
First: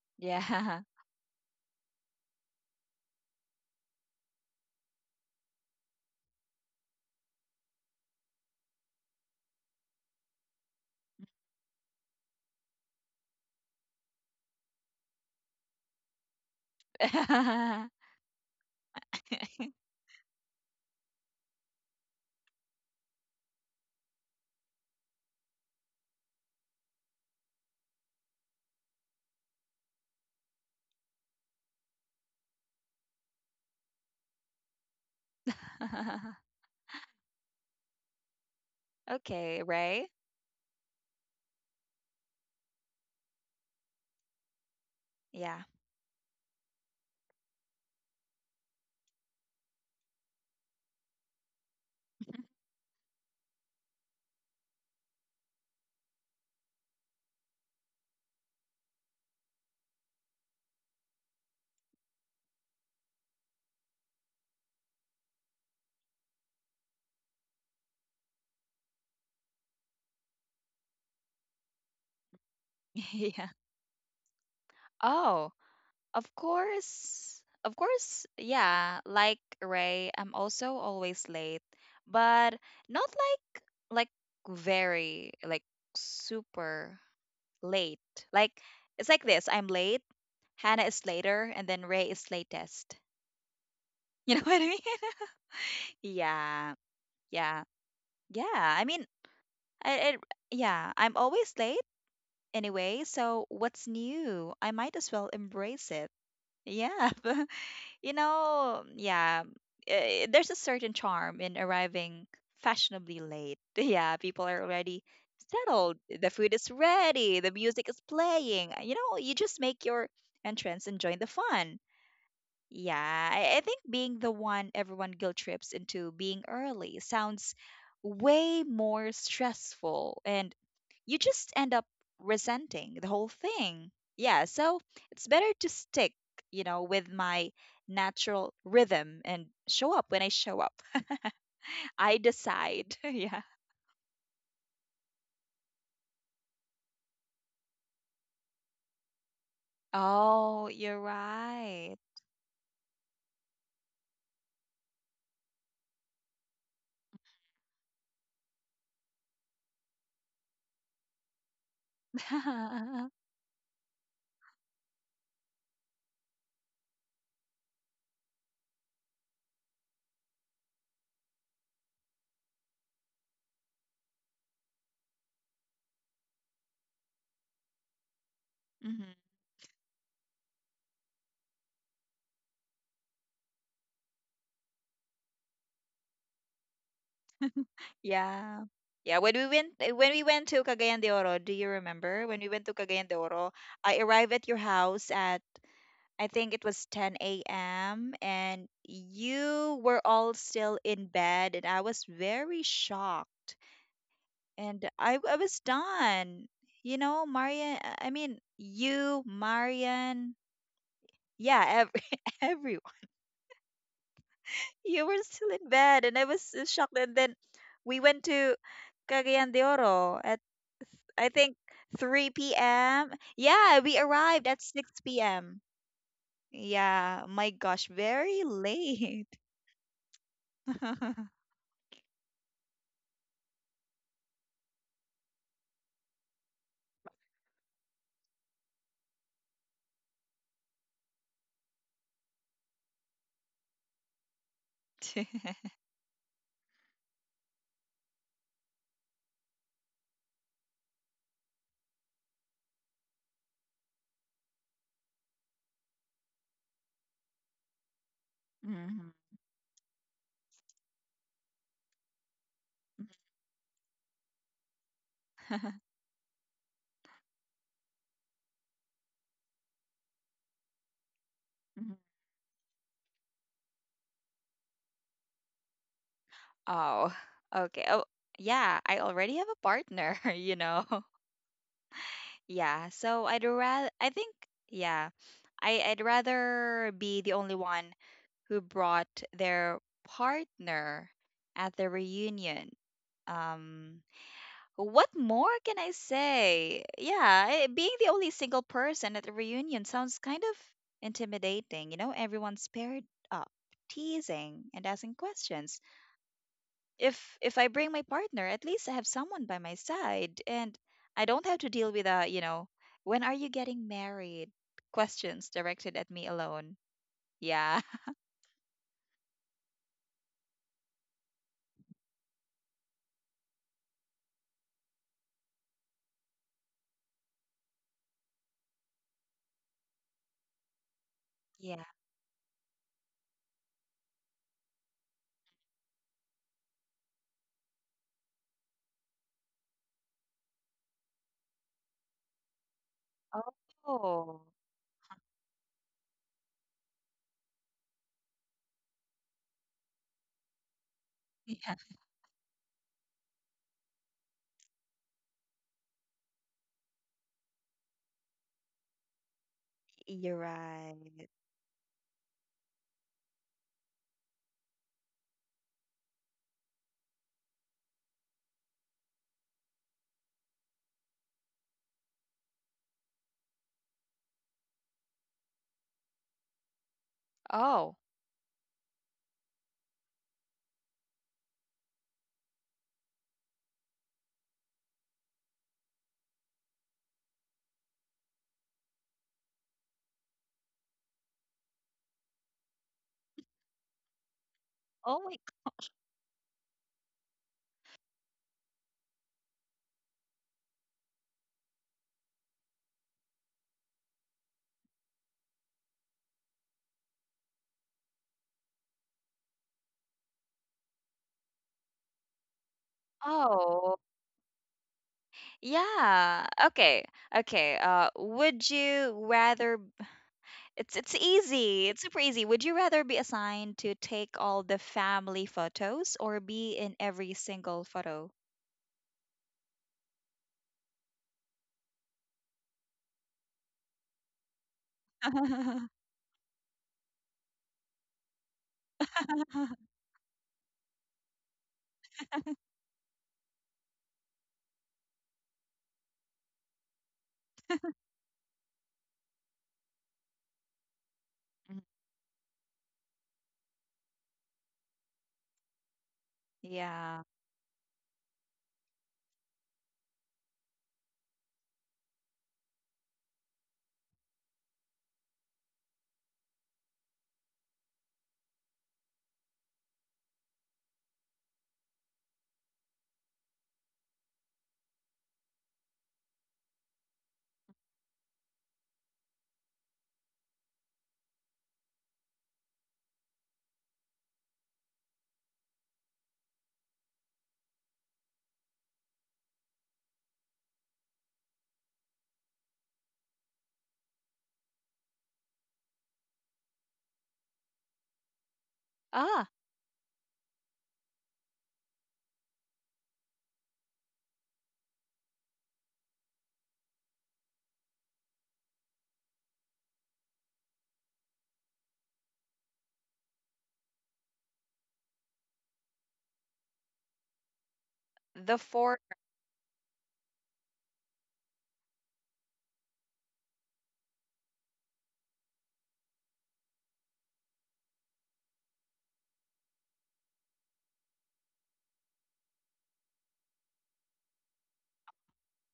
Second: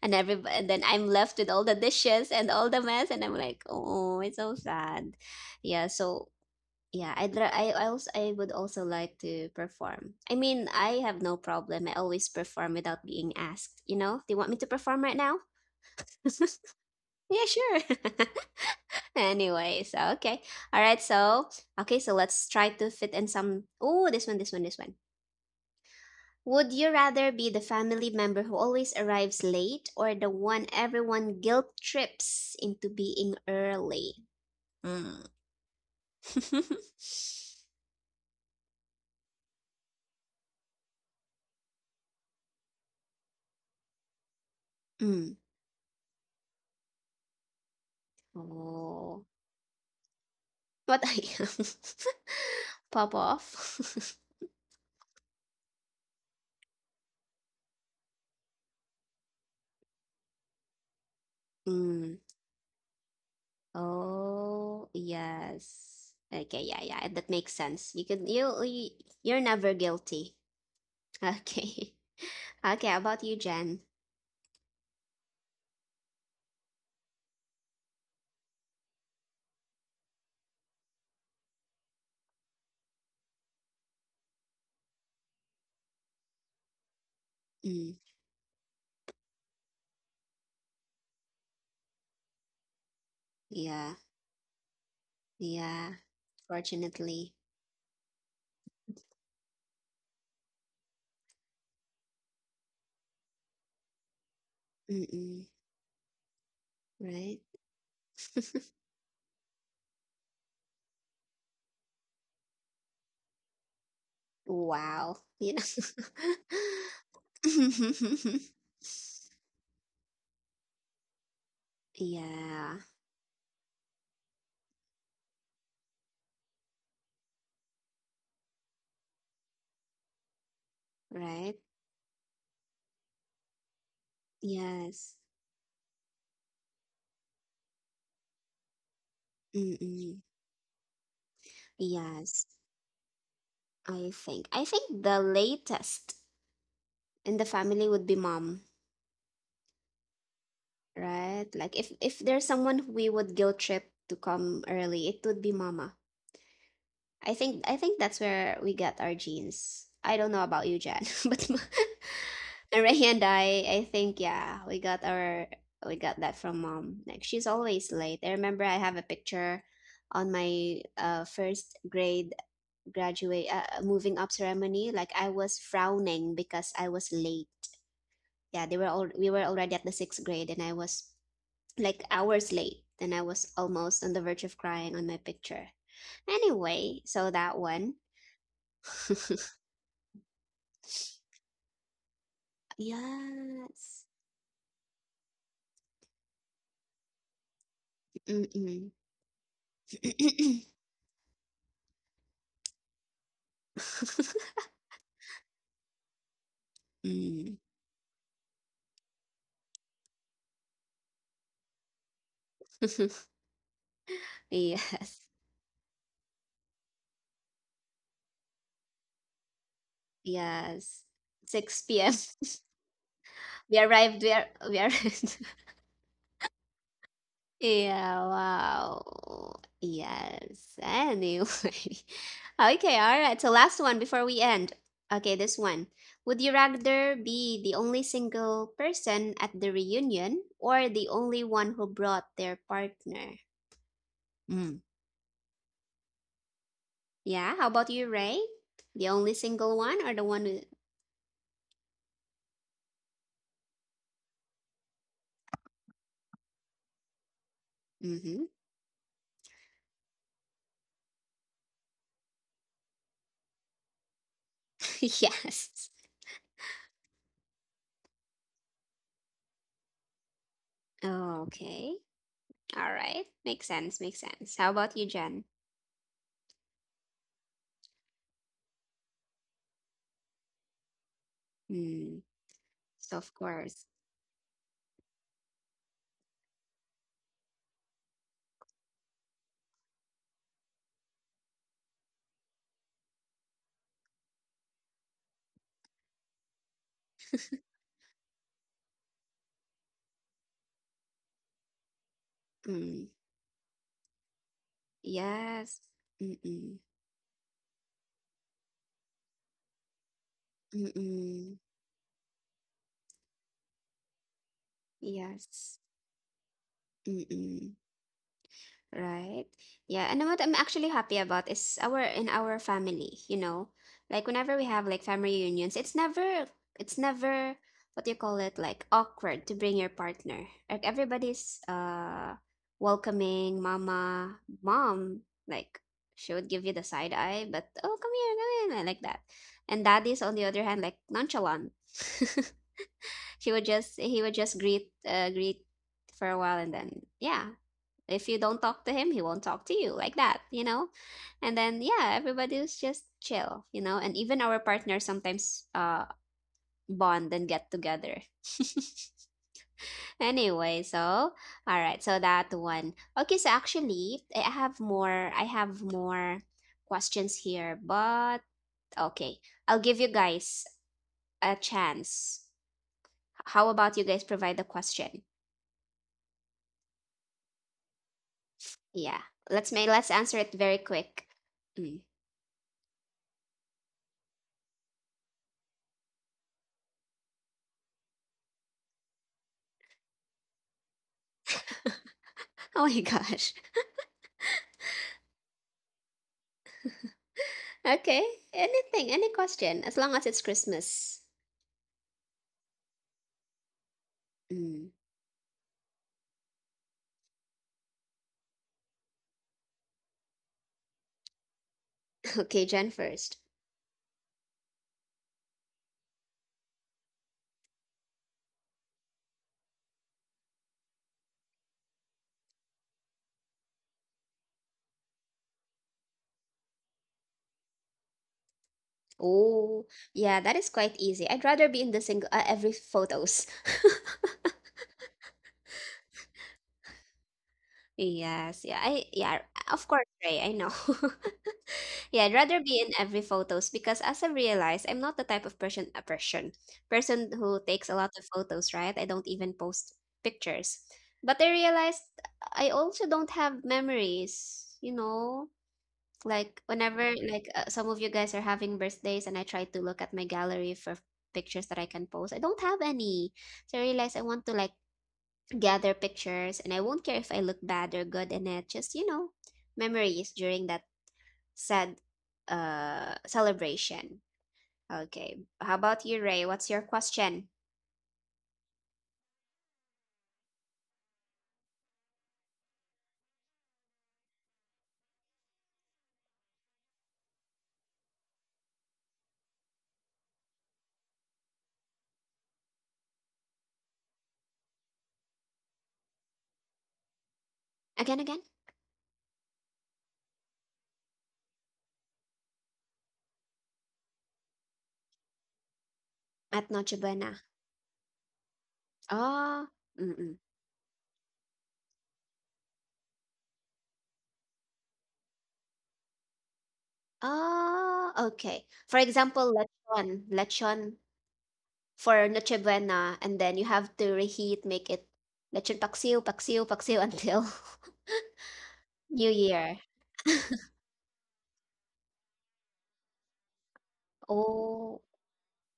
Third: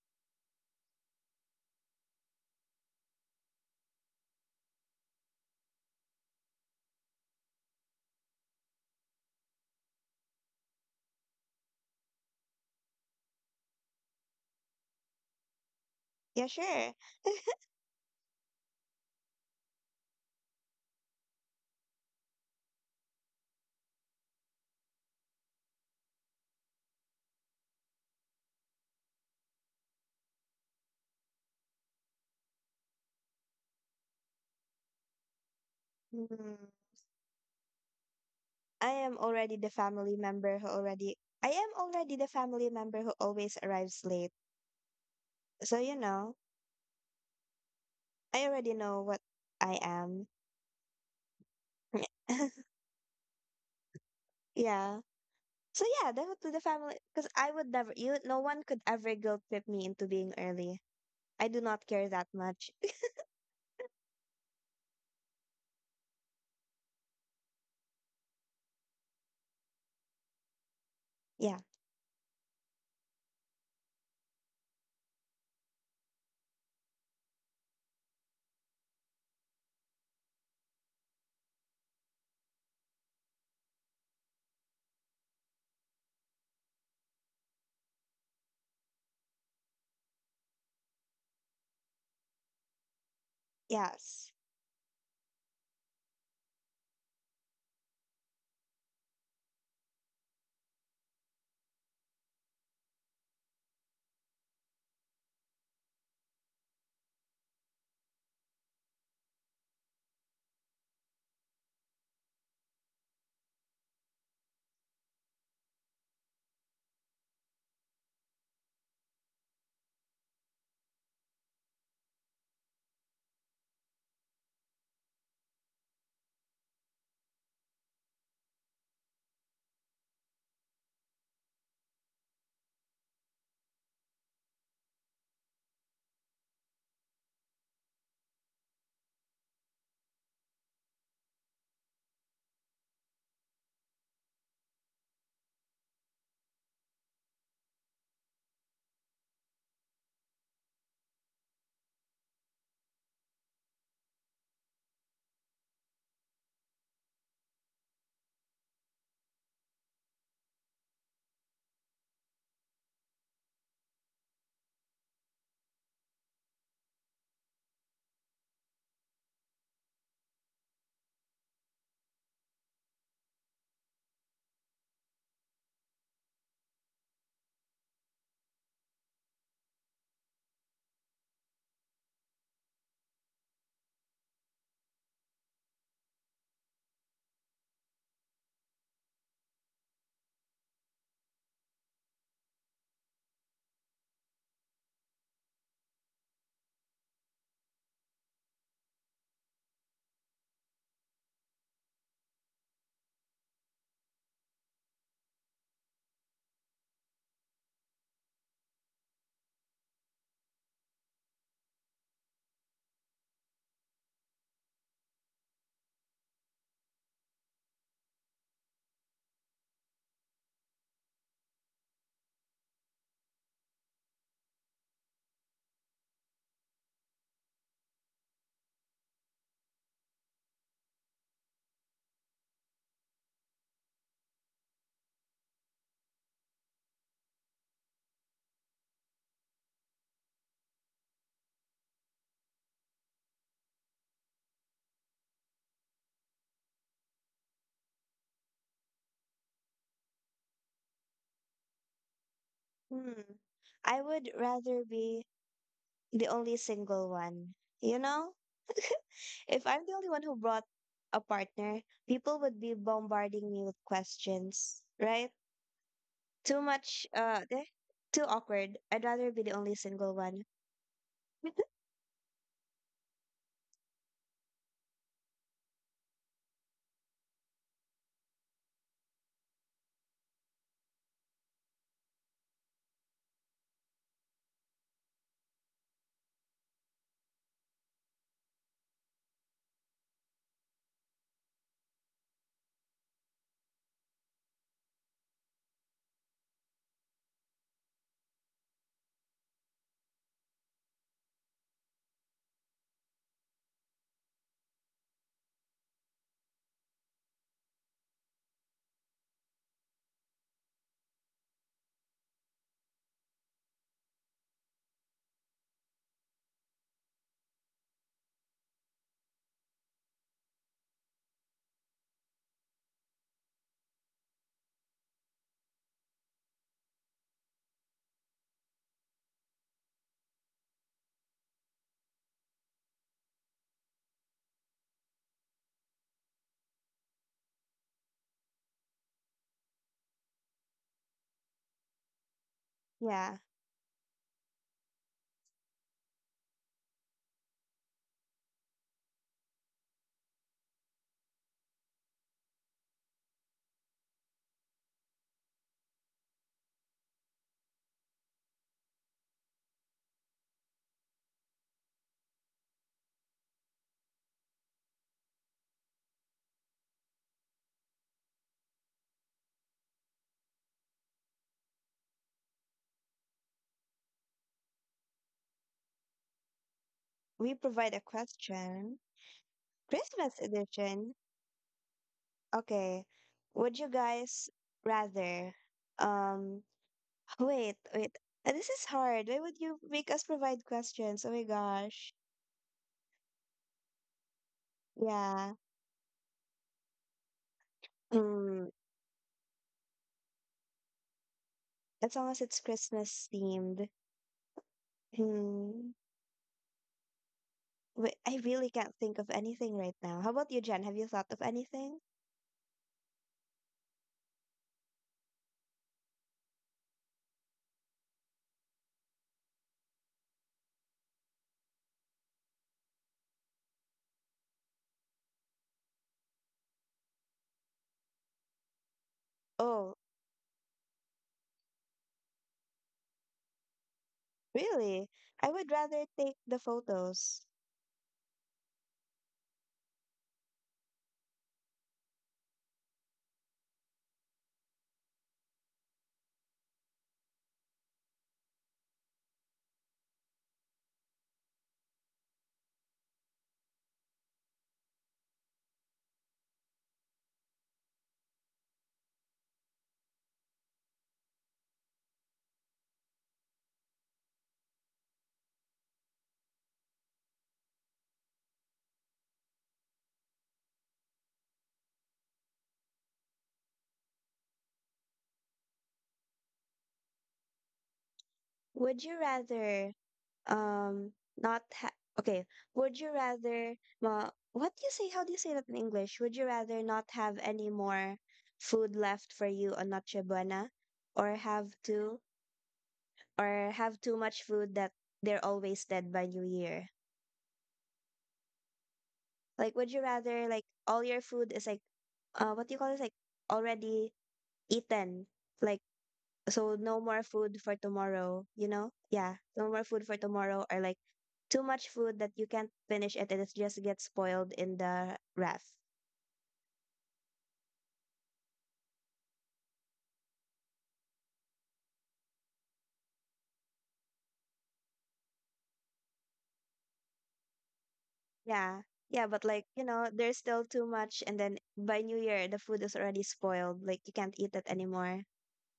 S1: and then I'm left with all the dishes and all the mess, and I'm like, oh, it's so sad. Yeah, so yeah, I'd ra- I also I would also like to perform. I mean, I have no problem. I always perform without being asked. You know, do you want me to perform right now?
S3: Yeah, sure.
S1: Yeah, sure.
S2: Yeah.
S1: Anyway, so okay, all right, so okay, so let's try to fit in some. Oh, this one, this one, this one. Would you rather be the family member who always arrives late or the one everyone guilt trips into being early? Mm.
S3: Mm, I am
S2: Okay,
S3: already the
S2: Ray.
S3: family member who already. I am already the family member who always arrives late.
S1: Mm.
S2: Yeah.
S3: So, you know, I already know what
S1: Oh.
S3: I am.
S1: What I am? Pop off.
S3: Yeah. So yeah, that would to the family because I would never you no one could ever guilt trip me into being early. I do not care
S1: Mm.
S3: that much.
S1: Oh, yes. Okay, yeah, yeah. That makes sense. You're never guilty.
S3: Yeah.
S1: Okay. Okay, how about
S2: Yeah.
S1: you, Jen?
S2: Oh, of course. Of course. Yeah. Like Ray, I'm also always late, but not like like very like super late.
S1: Mm.
S2: Like it's like this. I'm late. Hannah is later, and then Ray is latest.
S1: Yeah.
S2: You know
S3: Yes.
S2: what I mean?
S1: Yeah.
S2: Yeah.
S1: Fortunately.
S2: Yeah. Yeah. I mean, I, it, yeah. I'm always late anyway, so what's new? I might as well
S1: Mm-mm.
S2: embrace it. Yeah,
S1: Right?
S2: you know, yeah, there's a certain charm in arriving fashionably late. Yeah, people are already
S1: Wow. Yeah.
S2: settled. The food is ready, the music is playing. You know, you just make your entrance and join the fun.
S1: Yeah,
S2: Yeah, I think being the one everyone guilt trips into being early sounds way more stressful and you just
S1: right?
S2: end up resenting the whole thing. Yeah, so it's
S1: Yes.
S2: better to stick, you know, with my natural rhythm and show up when I
S1: Mm-mm.
S2: show up. I
S1: Yes.
S2: decide. Yeah.
S1: I think the latest in the family would be mom,
S2: Oh, you're
S1: right? Like
S2: right.
S1: if there's someone we would guilt trip to come early, it would be mama. I think that's where we get our genes. I don't know about you, Jan, but Ray and I think, yeah, we got that from mom. Like she's always late. I remember I have a picture on my first grade graduate moving up ceremony. Like I was frowning because I was late. Yeah, they were
S2: Mhm.
S1: all we were already at the sixth grade, and I was like hours late, and I was almost on the verge of crying on my picture. Anyway, so that one.
S2: Yeah. Yeah, when we went to Cagayan de Oro, do you remember? When we went to Cagayan de Oro, I
S1: Yes.
S2: arrived at your house at I think it was 10 a.m. and
S1: Mm-mm.
S2: you were all still in bed and I was very shocked and I was done. You know, Marian,
S1: Mm.
S2: I mean, you, Marian, yeah, every, everyone. You were
S1: Yes.
S2: still in bed and I was so shocked and then we went to Cagayan de Oro at I
S1: Yes.
S2: think
S1: 6 p.m.
S2: 3 p.m. Yeah, we
S1: We
S2: arrived
S1: arrived. We
S2: at
S1: are. We are.
S2: 6 p.m. Yeah, my gosh, very
S1: Yeah.
S2: late.
S1: Wow. Yes. Anyway. Okay. All right. So last one before we end. Okay. This one. Would you rather be the only single person at the reunion or the only one who brought their partner? Yeah, how about you, Ray? The only single one or the one with.
S3: Hmm. I would rather be the only single one. You know?
S1: Mm-hmm.
S2: Mhm.
S3: If I'm the only one who brought a partner, people would be bombarding me with questions, right?
S1: Yes.
S3: Too much too awkward. I'd rather be the only single one.
S1: Oh,
S2: Mhm.
S1: okay. All right. Makes sense. Makes sense. How about you, Jen?
S2: Oh, okay. Oh, yeah. I already have a partner, you know.
S1: Mm,
S2: Yeah. So
S1: so,
S2: I'd
S1: of
S2: rather.
S1: course.
S2: I think. Yeah. I I'd rather be the only one who brought their partner at the reunion. Um. What more can I say? Yeah, being the only single person at the reunion sounds kind of intimidating. You know, everyone's paired
S1: Mm,
S2: up, teasing and asking questions.
S1: yes. Mm-mm.
S2: If I bring my partner, at least I have someone by my side, and I don't have
S1: Mm-mm.
S2: to deal with a, you know, when are you getting married? Questions
S1: Yes.
S2: directed at me alone. Yeah.
S1: Mm-mm. Right. Yeah, and what I'm actually happy about is our in our family, you know. Like whenever we have like family reunions, it's never what do you call it, like awkward to bring your partner. Like everybody's
S2: Yeah.
S1: welcoming. Mama, mom, like she would give you the side eye, but oh, come here, like that. And daddy's on the other hand like nonchalant.
S3: Yeah.
S1: She would just he
S2: Oh,
S1: would just greet greet for a while and then, yeah, if you don't talk to him, he won't talk to you like that, you know?
S2: yeah.
S1: And then, yeah, everybody was just chill, you know, and even our partners sometimes bond and get together.
S2: You're
S1: Anyway, so
S2: right.
S1: all right, so that one. Okay, so actually I have more questions here, but okay. I'll give you guys a chance. How about you guys provide the question?
S3: We
S2: Oh,
S3: provide a question.
S1: Yeah. Let's
S3: Christmas
S1: answer it very
S3: edition.
S1: quick. Mm.
S3: Okay. Would you guys rather um wait, wait. This is hard. Why would you make us provide questions? Oh my gosh.
S1: Oh my gosh.
S2: oh my.
S3: Yeah.
S1: Okay,
S3: Mm,
S1: anything, any question, as long as it's Christmas.
S3: as long as it's Christmas themed.
S1: Mm.
S3: Hmm. Wait, I really can't think of anything right now. How about you, Jen? Have you thought of anything?
S1: Okay, Jen first.
S2: Oh. Yeah. Okay. Okay. Would you rather? It's easy. It's super easy. Would you rather be assigned to take all the family photos or be in every single photo?
S1: Oh,
S3: Oh,
S1: yeah, that is quite easy. I'd rather be in the single every photos.
S3: really? I would rather take the photos.
S1: Yes, yeah, I, yeah, of course, Ray, I know. Yeah, I'd rather be in every photos because, as I realized, I'm not the type of person, a person person who takes a lot of photos, right? I don't even post pictures. But I
S2: Mhm.
S1: realized I also don't have memories, you know. Like whenever
S2: Yeah.
S1: like some of you guys are having birthdays and I try to look at my gallery for pictures that I can post, I don't have any. So I realize I want to like gather pictures and I won't care if I look bad or good in it. Just, you know, memories during that sad celebration. Okay. How about you, Ray? What's your question?
S3: Would you rather um not ha- okay, would you rather well what do you say, how do you say that in English, would you rather not have any more food left for you on Noche Buena or have to, or have too much food that they're all wasted by New Year.
S1: Again, again?
S2: Ah,
S3: Like would you rather like all your food is like what do you call this, like already eaten, like
S1: At
S3: so
S1: Noche
S3: no more
S1: Buena.
S3: food for tomorrow, you know? Yeah,
S1: Oh,
S3: no more food for
S1: mm-mm.
S3: tomorrow or like too much food that you can't finish it and it just gets spoiled in the ref.
S1: Oh,
S2: the
S1: okay. For
S2: four.
S1: example, lechon. Lechon. For Noche Buena, and then you have to reheat, make it lechon paksiw, paksiw, paksiw until
S3: Yeah. Yeah,
S1: New
S3: but like,
S1: Year.
S3: you know, there's still too much and then by New Year the food is already spoiled. Like you can't eat it
S1: Oh,
S3: anymore.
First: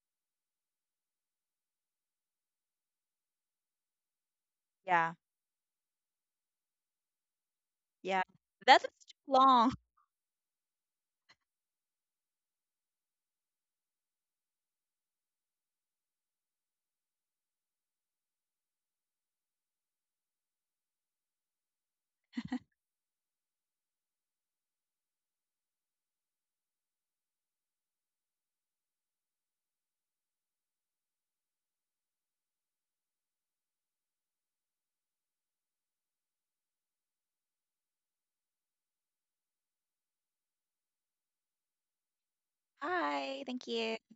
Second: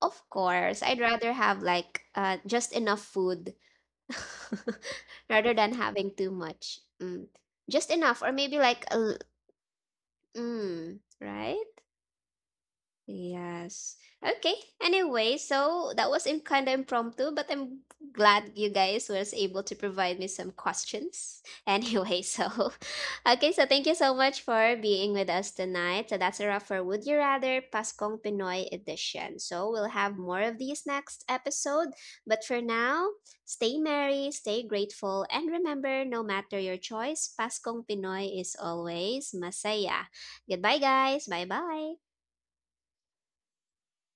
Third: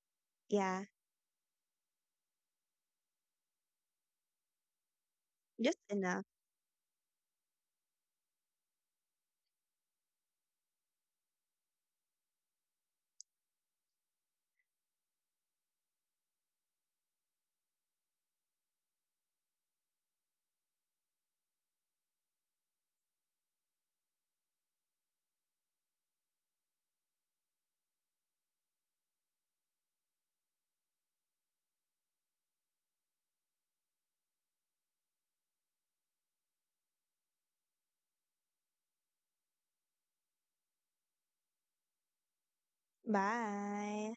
S1: of course.
S3: Yeah.
S1: I'd rather have like just enough food
S2: Yeah.
S1: rather than
S3: Just
S1: having
S3: enough.
S1: too much. Mm. Just enough,
S2: Yeah.
S1: or maybe
S2: That's
S1: like
S2: too long.
S1: mm, right? Yes. Okay. Anyway, so that was in kind of impromptu, but I'm glad you guys was able to provide me some questions. Anyway, so okay, so thank you so much for being with us tonight. So that's a wrap for Would You Rather Paskong Pinoy edition. So we'll have more of these next episode, but for now, stay merry, stay grateful, and remember, no matter your choice, Paskong Pinoy is always masaya. Goodbye, guys. Bye bye.
S2: Bye. Thank you.
S3: Bye.